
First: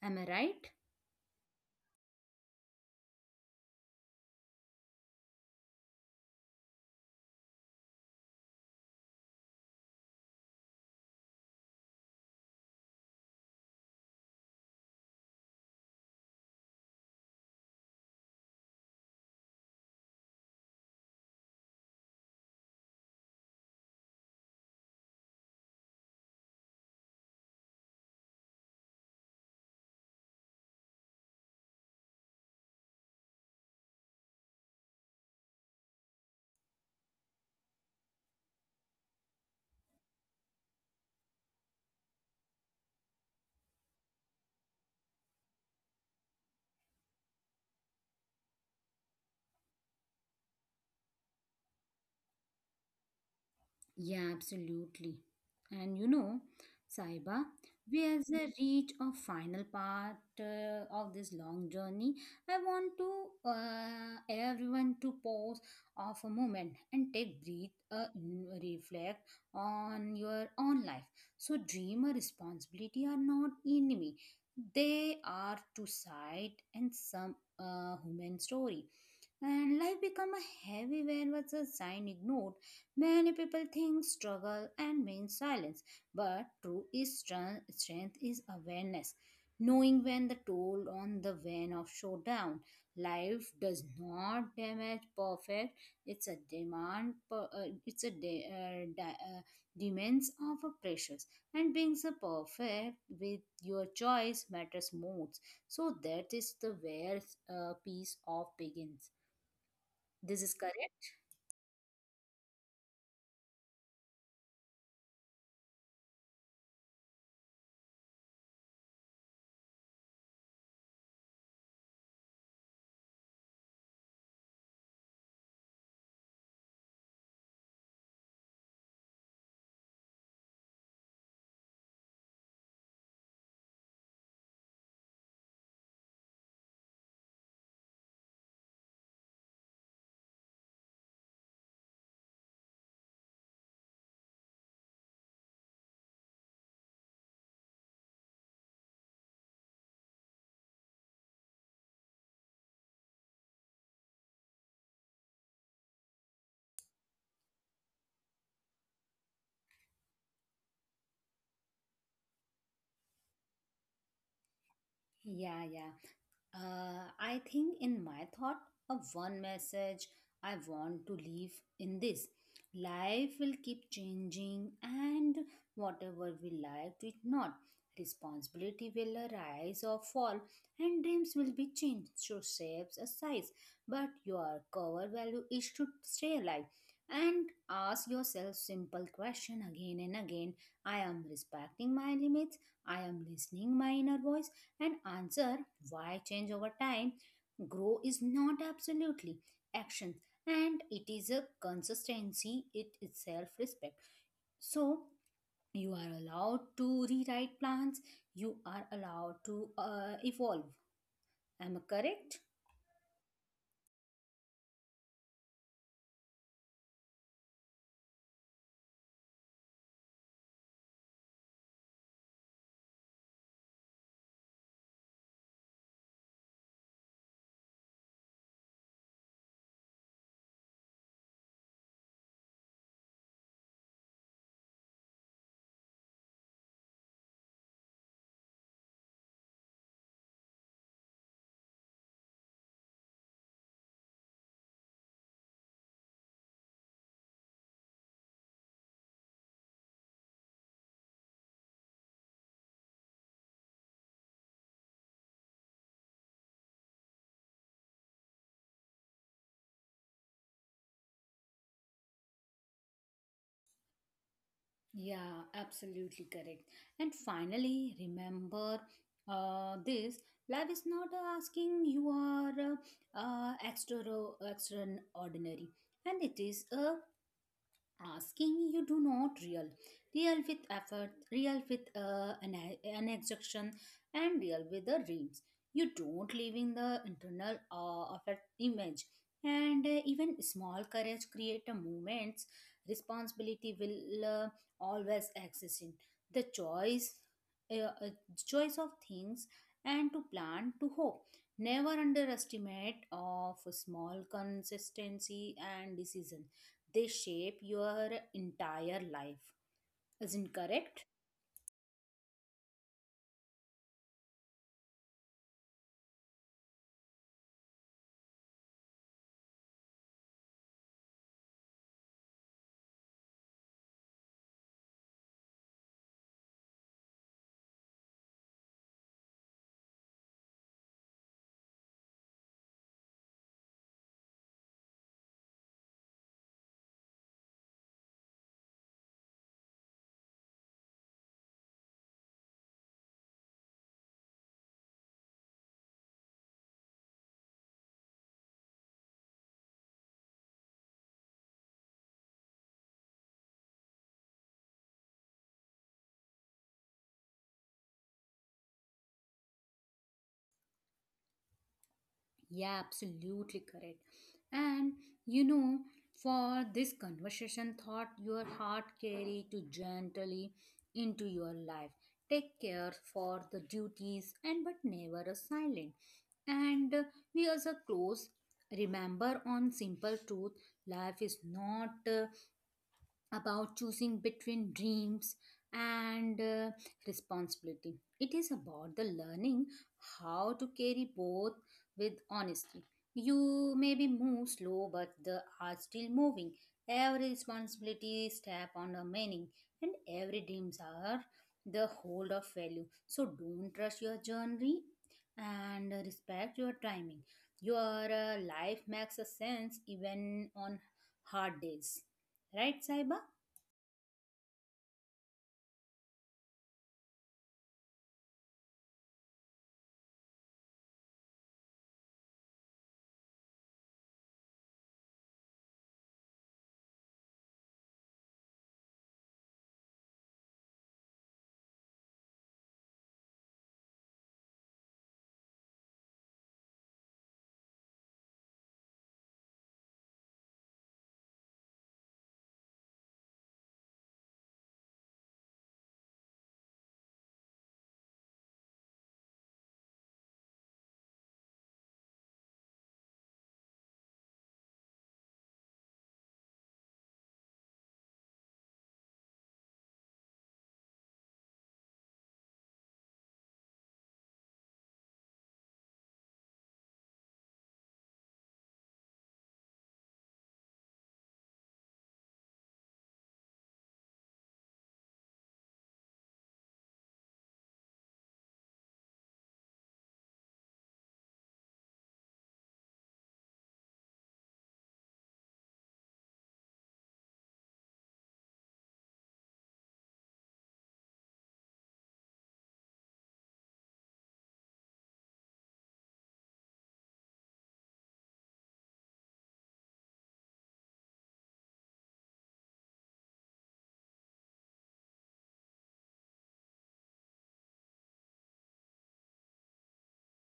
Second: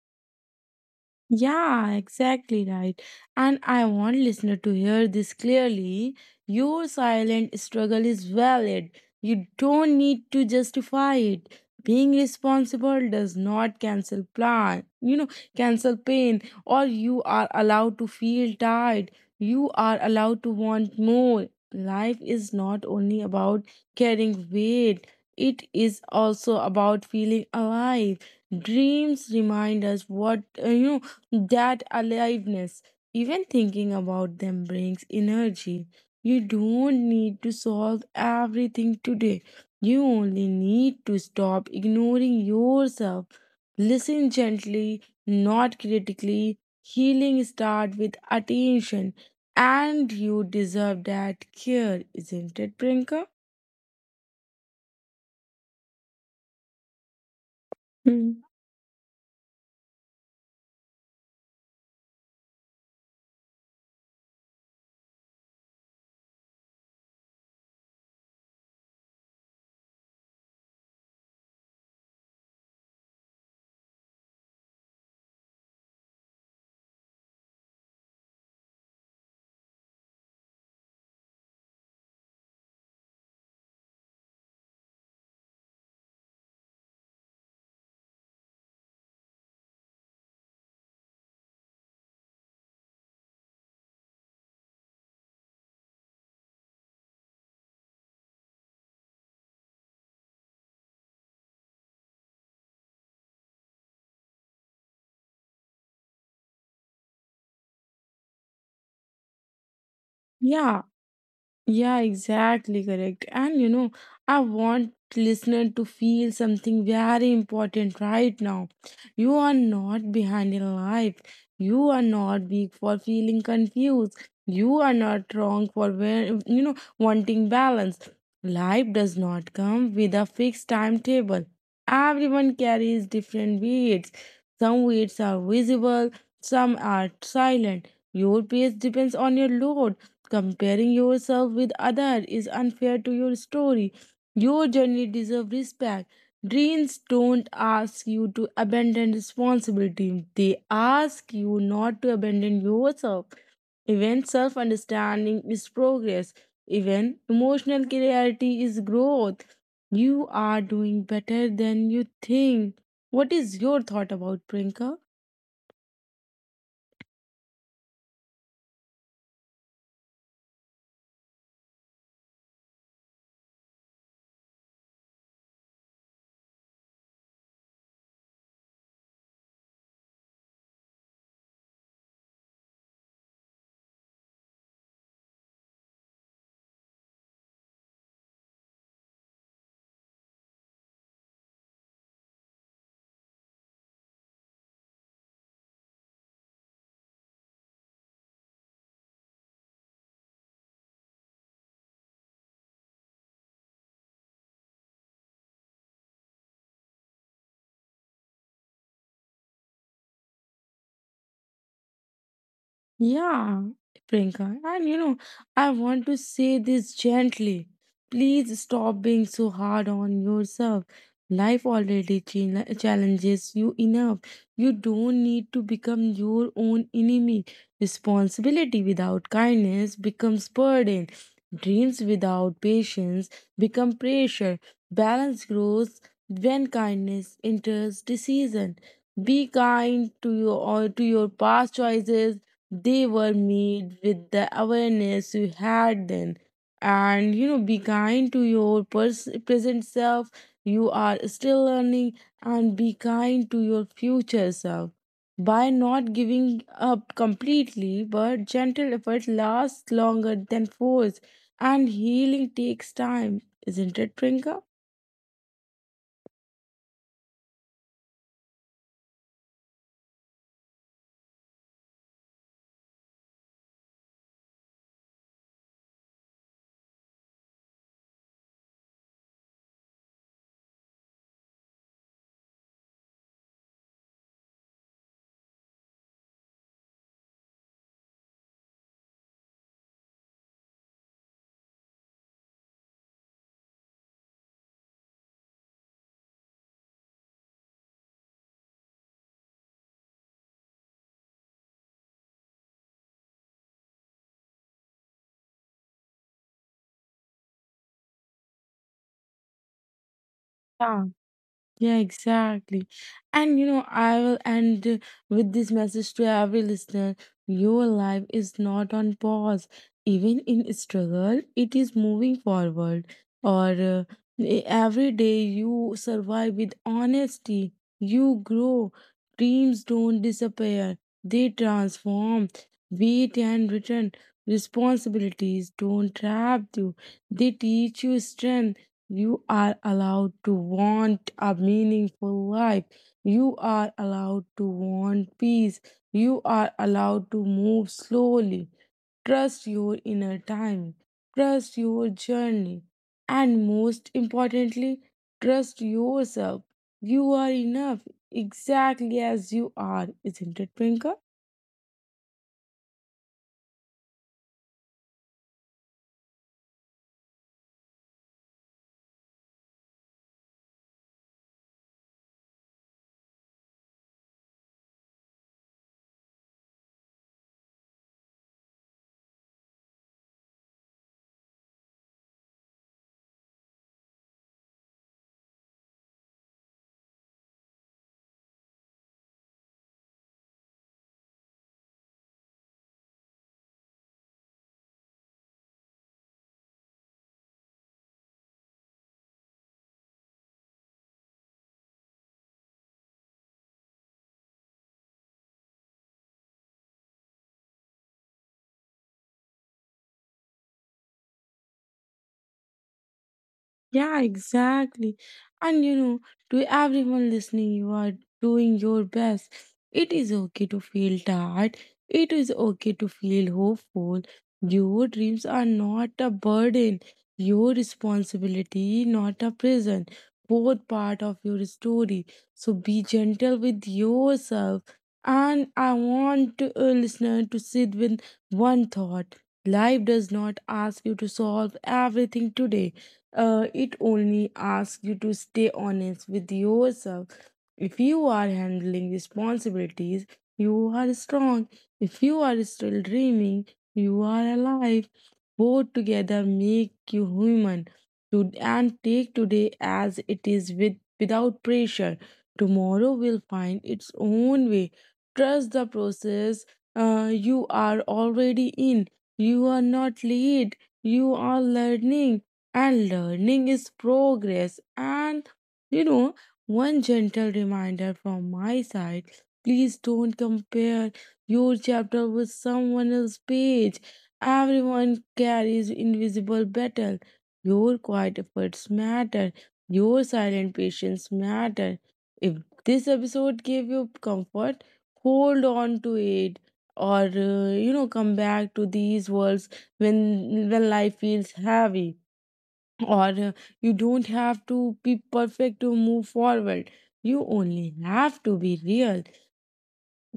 [SPEAKER 1] Am I right?
[SPEAKER 2] Yeah, exactly right. And I want listener to hear this clearly. Your silent struggle is valid. You don't need to justify it. Being responsible does not cancel plan, you know, cancel pain, or you are allowed to feel tired. You are allowed to want more. Life is not only about carrying weight, it is also about feeling alive. Dreams remind us what uh, you know that aliveness. Even thinking about them brings energy. You don't need to solve everything today. You only need to stop ignoring yourself. Listen gently, not critically. Healing starts with attention, and you deserve that care, isn't it, Prinka?
[SPEAKER 1] Yeah, absolutely. And you know, Saiba, where's
[SPEAKER 2] Hmm.
[SPEAKER 1] the reach or final part uh, of this long journey? I want to uh, everyone to pause off a moment and take breathe, uh, in- reflect on your own life. So, dream or responsibility are not enemy; they are to side and some uh, human story and life become a heavy when was a sign ignored. Many people think struggle and mean silence but true is strength, strength is awareness knowing when the toll on the vein of showdown. Life does not damage perfect. It's a demand per- uh, it's a de- uh, di- uh, demands of a precious and being so perfect with your choice matters most so that is the where uh, piece of begins. This is
[SPEAKER 2] Yeah,
[SPEAKER 1] correct.
[SPEAKER 2] Yeah, exactly correct. And you know, I want listener to feel something very important right now. You are not behind in life. You are not weak for feeling confused. You are not wrong for where you know wanting balance. Life does not come with a fixed timetable. Everyone carries different weights. Some weights are visible, some are silent. Your pace depends on your load. Comparing yourself with others is unfair to your story. Your journey deserves respect. Dreams don't ask you to abandon responsibility, they ask you not to abandon yourself. Even self understanding is progress, even emotional clarity is growth. You are doing better than you think. What is your thought about Prinka?
[SPEAKER 1] Yeah, yeah. Uh, I think in my thought, a one message I want to leave in this. Life will keep changing, and whatever we liked it not. Responsibility will arise or fall, and dreams will be changed to shapes or size. But your core value is to stay alive. And ask yourself simple question again and again. I am respecting my limits. I am listening my inner voice. And answer, why change over time? Grow is not absolutely action, and it is a consistency, it is self-respect. So you are allowed to rewrite plans, you are allowed to uh, evolve. Am I correct?
[SPEAKER 2] Yeah, Priyanka. And you know, I want to say this gently. Please stop being so hard on yourself. Life already chal- challenges you enough. You don't need to become your own enemy. Responsibility without kindness becomes burden. Dreams without patience become pressure. Balance grows when kindness enters decision. Be kind to your or to your past choices, they were made with the awareness you had then. And you know, be kind to your pers- present self. You are still learning, and be kind to your future self. By not giving up completely, but gentle effort lasts longer than force, and healing takes time. Isn't it, Priyanka?
[SPEAKER 1] Yeah, absolutely correct. And finally remember, uh, this life is not asking you are uh, uh, extra extraordinary, and it is a asking you do not real, real with effort, real with uh, an, an execution, and real with the dreams. You don't live in the internal uh, of an image, and uh, even small courage create a moments. Responsibility will uh, always exist in the choice, uh, uh, choice of things, and to plan, to hope. Never underestimate of small consistency and decision, they shape your entire life. Isn't correct?
[SPEAKER 2] Yeah. Yeah, exactly. And you know, I will end uh, with this message to every listener. Your life is not on pause. Even in struggle, it is moving forward. Or uh, e- every day you survive with honesty, you grow. Dreams don't disappear, they transform. Weight and return responsibilities don't trap you, they teach you strength. You are allowed to want a meaningful life. You are allowed to want peace. You are allowed to move slowly. Trust your inner time. Trust your journey. And most importantly, trust yourself. You are enough exactly as you are, isn't it, Prinka?
[SPEAKER 1] Yeah, absolutely correct. And you know, for this conversation thought your heart carry to gently into your life. Take care for the duties and but never a silent. And uh, we as a close, remember on simple truth. Life is not uh, about choosing between dreams and uh, responsibility. It is about the learning how to carry both with honesty. You maybe move slow, but the are still moving. Every responsibility step on a meaning, and every dreams are the hold of value. So don't rush your journey and respect your timing. Your uh, life makes a sense even on hard days, right, Saiba?
[SPEAKER 2] Yeah, exactly. And you know, to everyone listening, you are doing your best. It is okay to feel tired. It is okay to feel hopeful. Your dreams are not a burden, your responsibility, not a prison. Both part of your story. So be gentle with yourself. And I want to, a listener to sit with one thought. Life does not ask you to solve everything today, uh, it only asks you to stay honest with yourself. If you are handling responsibilities, you are strong. If you are still dreaming, you are alive. Both together make you human. To, and take today as it is with, without pressure. Tomorrow will find its own way. Trust the process uh, you are already in. You are not late. You are learning. And learning is progress. And you know, one gentle reminder from my side, please don't compare your chapter with someone else's page. Everyone carries invisible battle. Your quiet efforts matter, your silent patience matter. If this episode gave you comfort, hold on to it, or uh, you know, come back to these words when when life feels heavy, or uh, you don't have to be perfect to move forward. You only have to be real.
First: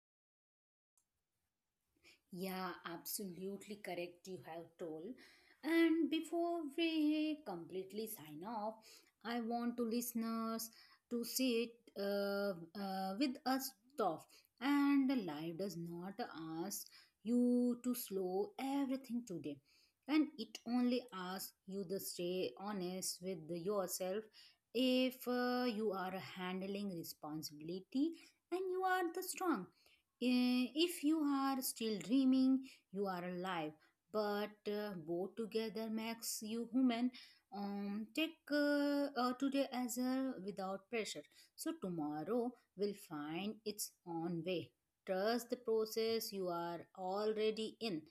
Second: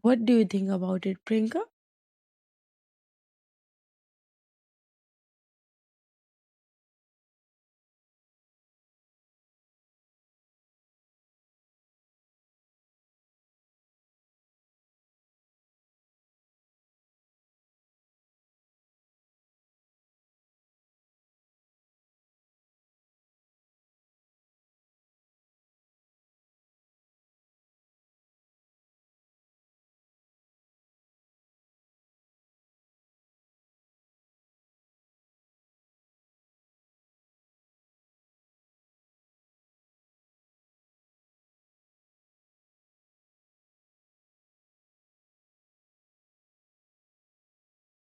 [SPEAKER 2] What do you think about it, Prinka?
[SPEAKER 1] Yeah, absolutely correct. You have told. And before we completely sign off, I want to listeners to sit uh, uh, with us tough, and the life does not ask you to slow everything today. And it only asks you to stay honest with yourself. If uh, you are handling responsibility and you are the strong. Eh, if you are still dreaming, you are alive. But uh, both together makes you human. Um, take uh, uh, today as a without pressure. So tomorrow will find its own way. Trust the process you are already in,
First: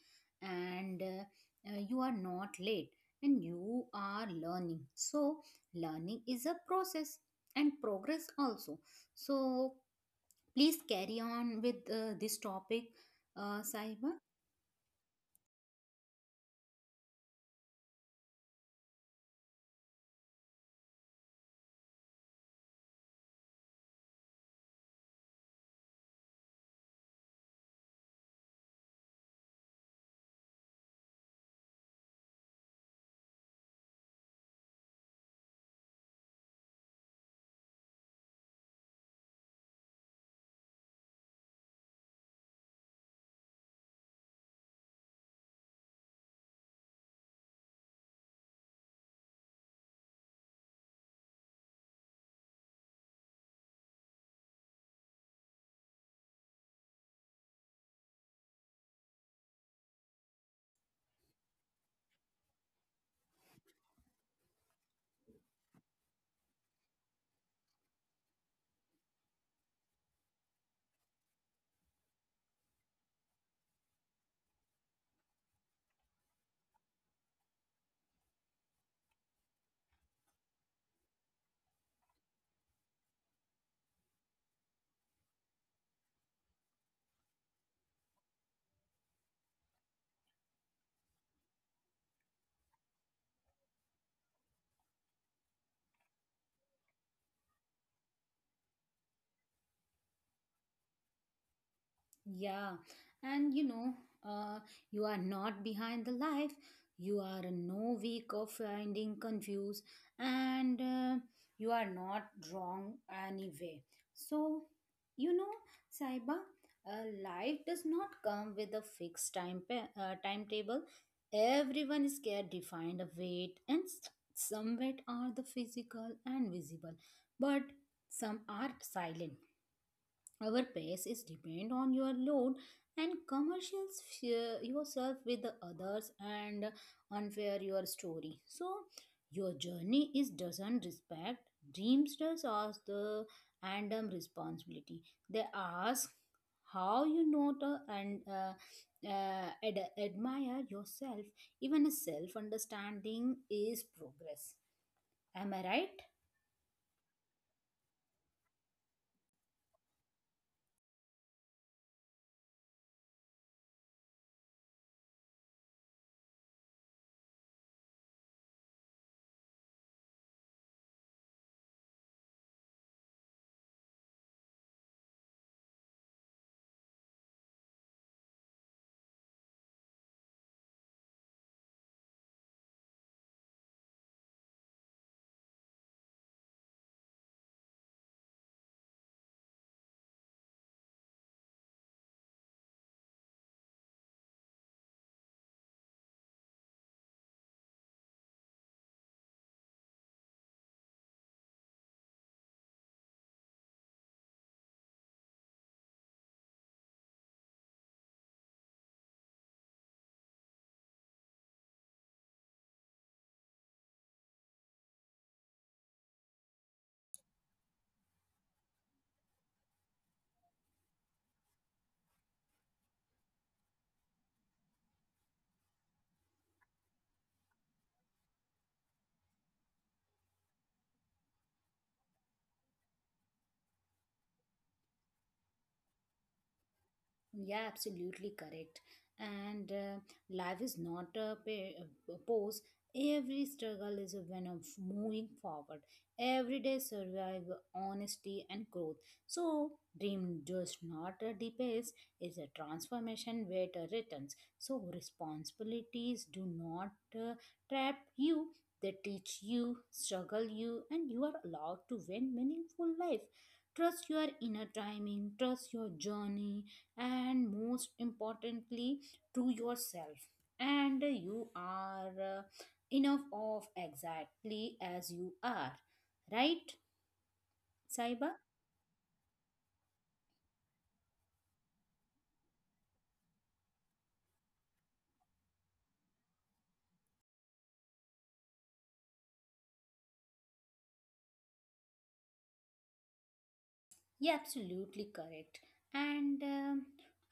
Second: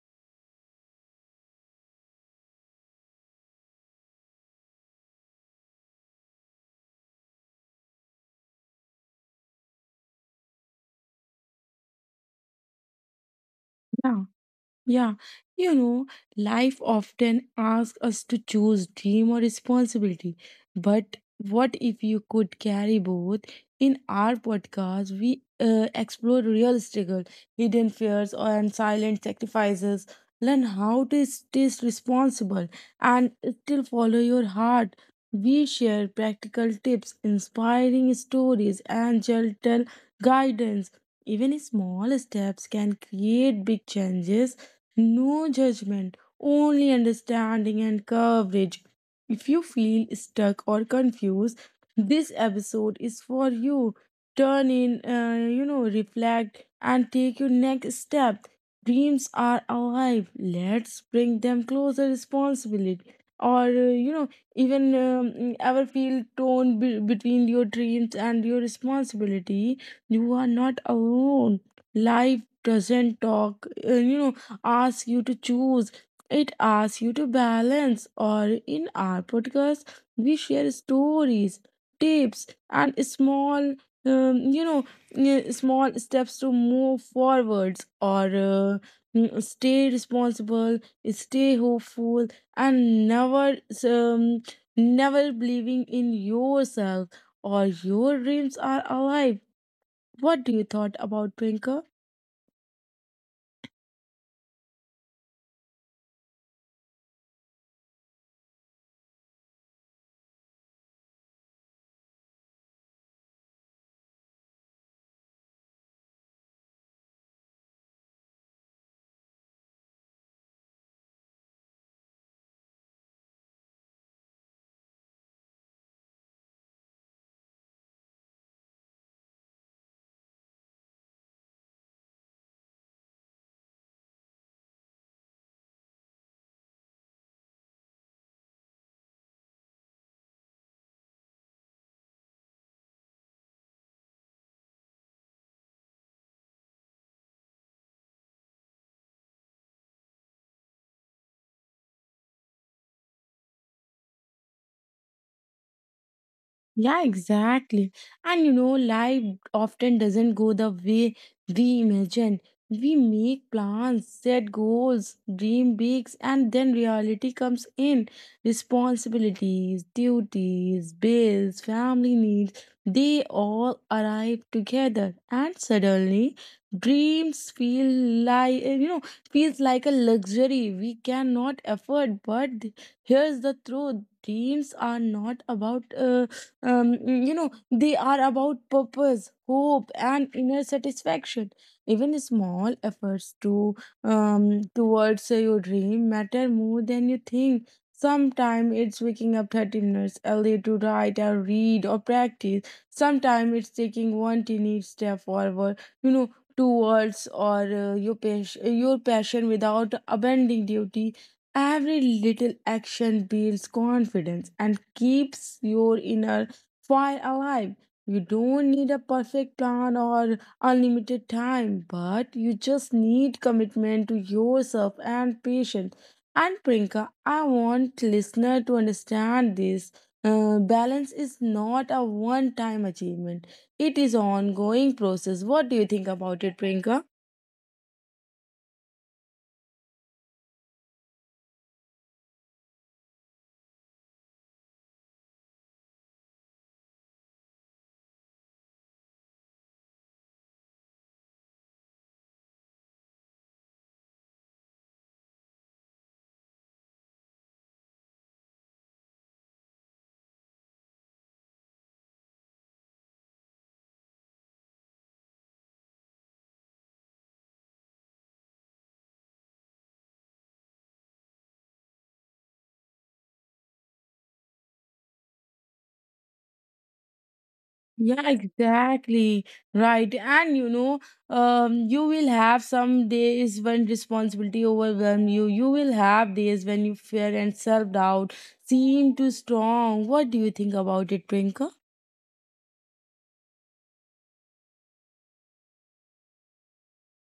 [SPEAKER 1] and uh, uh, you are not late. And you are learning. So learning is a process and progress also. So please carry on with uh, this topic, uh, Saiba.
[SPEAKER 2] Yeah. Yeah, you know, life often asks us to choose dream or responsibility. But what if you could carry both? In our podcast, we uh, explore real struggle, hidden fears, and silent sacrifices. Learn how to stay responsible and still follow your heart. We share practical tips, inspiring stories, and gentle guidance. Even small steps can create big changes, no judgment, only understanding and coverage. If you feel stuck or confused, this episode is for you. Turn in, uh, you know, reflect and take your next step. Dreams are alive. Let's bring them closer responsibility. Or, uh, you know, even um, ever feel torn be- between your dreams and your responsibility. You are not alone. Life doesn't talk, uh, you know asks you to choose. It asks you to balance. Or in our podcast, we share stories, tips, and small, um, you know, uh, small steps to move forwards or uh, mm, stay responsible, stay hopeful, and never, um, never believing in yourself or your dreams are alive. What do you thought about Twinkle?
[SPEAKER 1] Yeah, and you know, uh, you are not behind the life. You are no weak of finding confused, and uh, you are not wrong anyway. So, you know, Saiba, uh, life does not come with a fixed time pa- uh, timetable. Everyone is scared defined a weight, and s- some weight are the physical and visible, but some are silent. Our pace is depend on your load, and commercials fear yourself with the others and unfair your story. So your journey is doesn't respect dreamsters ask the and, um, responsibility. They ask how you not uh, and uh, uh, ad- admire yourself. Even a self understanding is progress. Am I right?
[SPEAKER 2] Yeah, exactly. And you know, life often doesn't go the way we imagine. We make plans, set goals, dream big, and then reality comes in. Responsibilities, duties, bills, family needs, they all arrive together. And suddenly, dreams feel like, eh, you know, feels like a luxury we cannot afford. But here's the truth, dreams are not about uh, um, mm, you know they are about purpose, hope, and inner satisfaction. Even small efforts to um, towards your dream matter more than you think. Sometimes it's waking up thirty minutes early to write or read or practice. Sometimes it's taking one tiny step forward, you know towards or uh, your passion, your passion, without abandoning duty. Every little action builds confidence and keeps your inner while alive. You don't need a perfect plan or unlimited time, but you just need commitment to yourself and patience. And Prinka, I want listener to understand this. Uh, balance is not a one-time achievement. It is ongoing process. What do you think about it, Prinka?
[SPEAKER 1] Yeah, absolutely correct. And uh, life is not a pa- a pose. Every struggle is a when of moving forward. Every day survive honesty and growth. So dream just not a depays is a transformation where a returns. So responsibilities do not uh, trap you. They teach you, struggle you, and you are allowed to win meaningful life. Trust your inner timing. Trust your journey, and most importantly to yourself. And you are uh, enough of exactly as you are, right,
[SPEAKER 2] Yeah,
[SPEAKER 1] Saiba?
[SPEAKER 2] exactly. Right. And you know, um, you will have some days when responsibility overwhelm you. You will have days when you fear and self doubt seem too strong. What do you think about it, Prinka?
[SPEAKER 1] Yeah, absolutely correct. And, um,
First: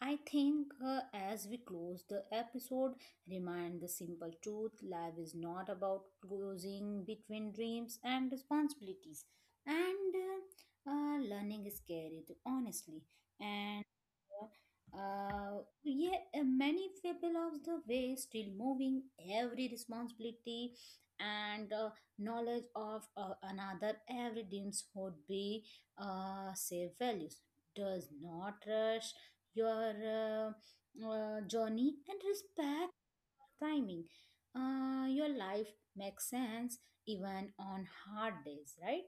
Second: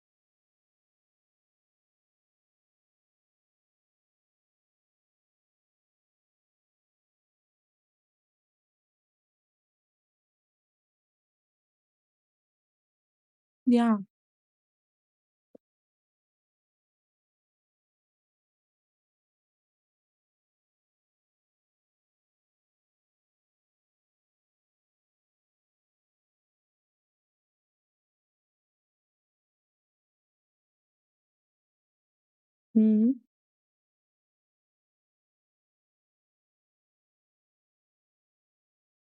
[SPEAKER 1] I think uh, as we close the episode, remind the simple truth. Life is not about closing between dreams and responsibilities, and uh, uh, learning is scary honestly. And
[SPEAKER 2] Yeah.
[SPEAKER 1] uh, yeah, uh, many people of the way still moving. Every responsibility and uh, knowledge of uh, another, every dreams would be uh, safe values. Does not rush your uh, uh, journey and respect
[SPEAKER 2] Mhm.
[SPEAKER 1] timing. Uh, your life makes sense even on hard days, right?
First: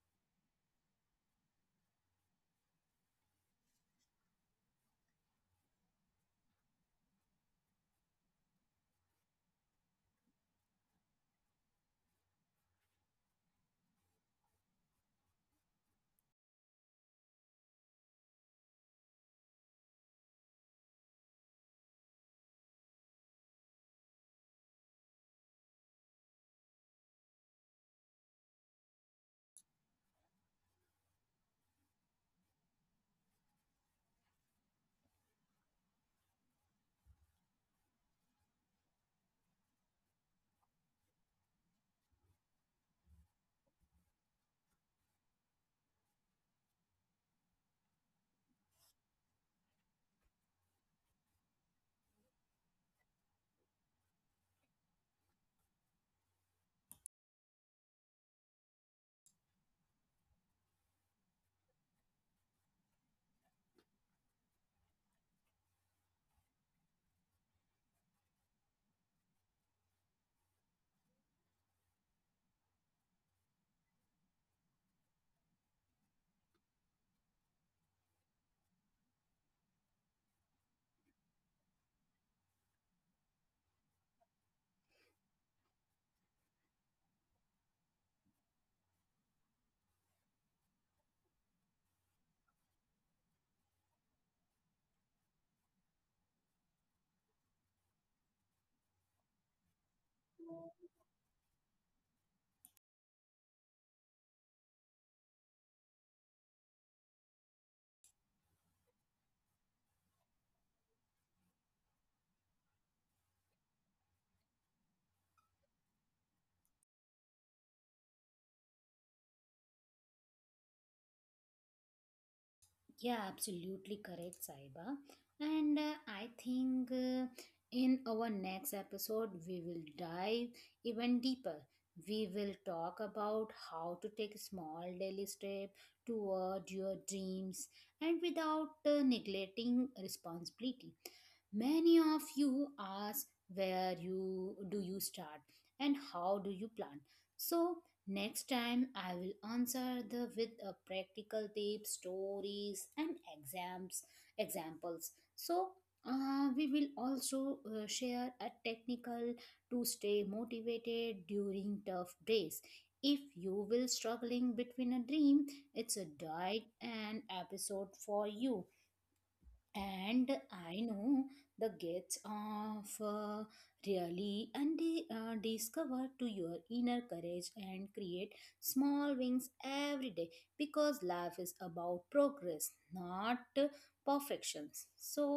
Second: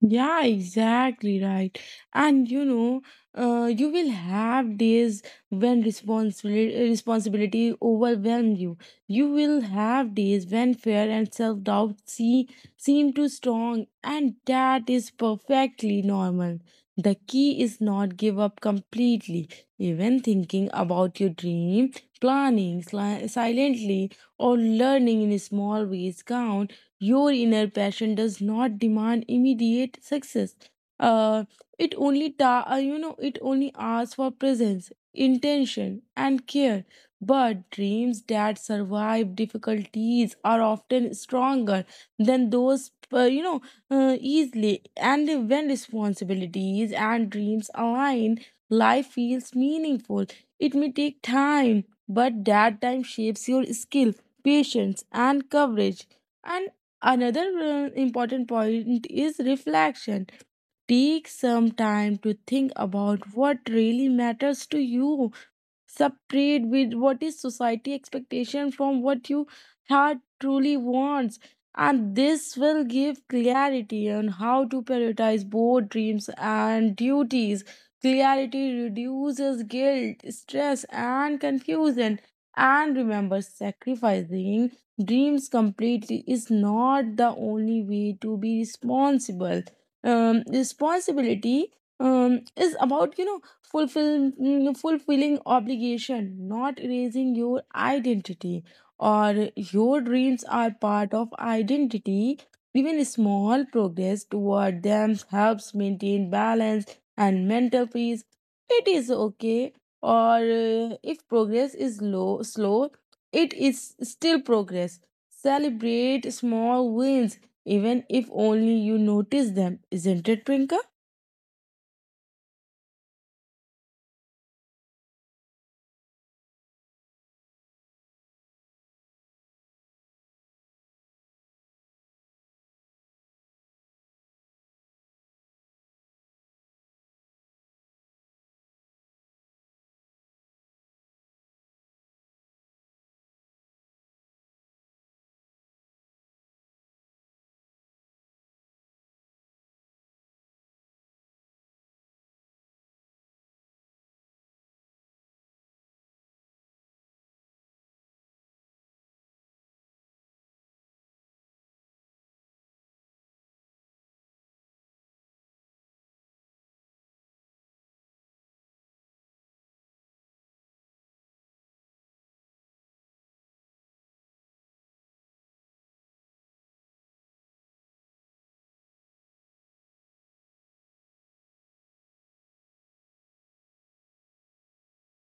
[SPEAKER 2] Yeah, exactly right. And you know, uh, you will have days when responsibility responsibility overwhelm you. You will have days when fear and self doubt see, seem too strong, and that is perfectly normal. The key is not give up completely. Even thinking about your dream, planning sli- silently, or learning in small ways count. Your inner passion does not demand immediate success. Uh, it only ta- uh, you know it only asks for presence, intention, and care. But dreams that survive difficulties are often stronger than those uh, you know uh, easily. And when responsibilities and dreams align, life feels meaningful. It may take time, but that time shapes your skill, patience, and courage. And another uh, important point is reflection. Take some time to think about what really matters to you, separate with what is society expectation from what you heart truly wants, and this will give clarity on how to prioritize both dreams and duties. Clarity reduces guilt, stress, and confusion. And remember, sacrificing dreams completely is not the only way to be responsible. Um, responsibility um, is about, you know, fulfill, mm, fulfilling obligation, not erasing your identity. Or your dreams are part of identity. Even small progress toward them helps maintain balance and mental peace. It is okay. Or uh, if progress is low, slow, it is still progress. Celebrate small wins, even if only you notice them, isn't it, Prinka?
[SPEAKER 1] Yeah, absolutely correct, Saiba. And uh, I think uh, in our next episode, we will dive even deeper. We will talk about how to take small daily step toward your dreams and without uh, neglecting responsibility. Many of you ask where you do you start and how do you plan. So next time, I will answer the with a practical tips, stories, and exams examples. So uh, we will also uh, share a technical to stay motivated during tough days. If you will struggling between a dream, it's a diet and episode for you. And I know the gates of uh, really and uh, discover to your inner courage and create small wings every day, because life is about progress not uh, perfections. so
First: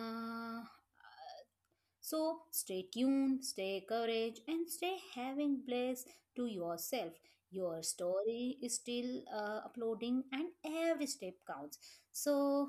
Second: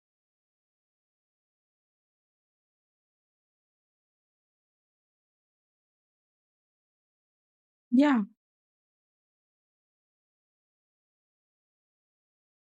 [SPEAKER 1] uh, so stay tuned, stay courage, and stay having bliss to yourself. Your
[SPEAKER 2] Yeah,
[SPEAKER 1] story is still uh, uploading, and every step counts. So,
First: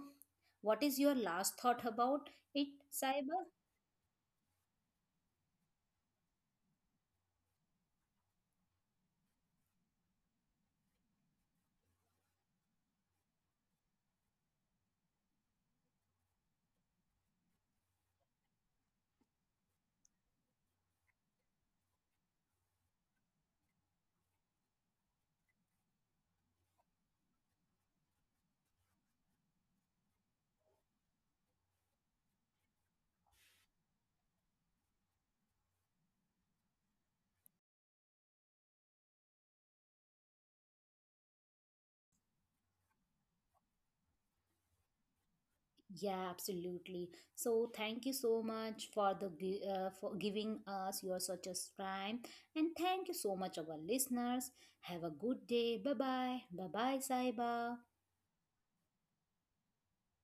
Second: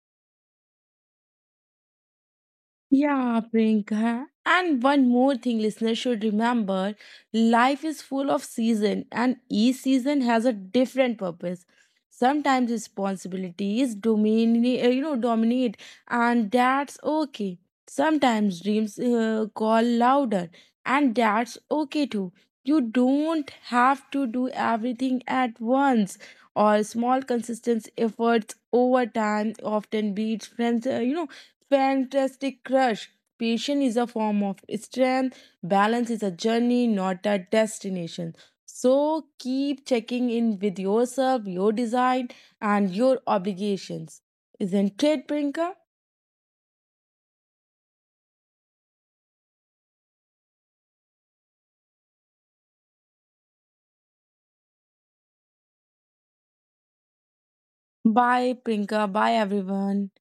[SPEAKER 1] what is your last thought about it, Saiba?
[SPEAKER 2] Yeah, Priyanka. And one more thing listeners should remember, life is full of season and each season has a different purpose. Sometimes responsibilities dominate, you know, dominate, and that's okay. Sometimes dreams uh, call louder, and that's okay too. You don't have to do everything at once, or small consistent efforts over time often beats friends, uh, you know fantastic crush. Patience is a form of strength. Balance is a journey, not a destination. So keep checking in with yourself, your design, and your obligations. Isn't it, Prinka?
[SPEAKER 1] Yeah, absolutely. So, thank you so much for the gi- uh, for giving us your such a time, and thank you so much, our listeners. Have a good day. Bye bye. Bye bye, Saiba.
[SPEAKER 2] Bye, Prinka. Bye, everyone.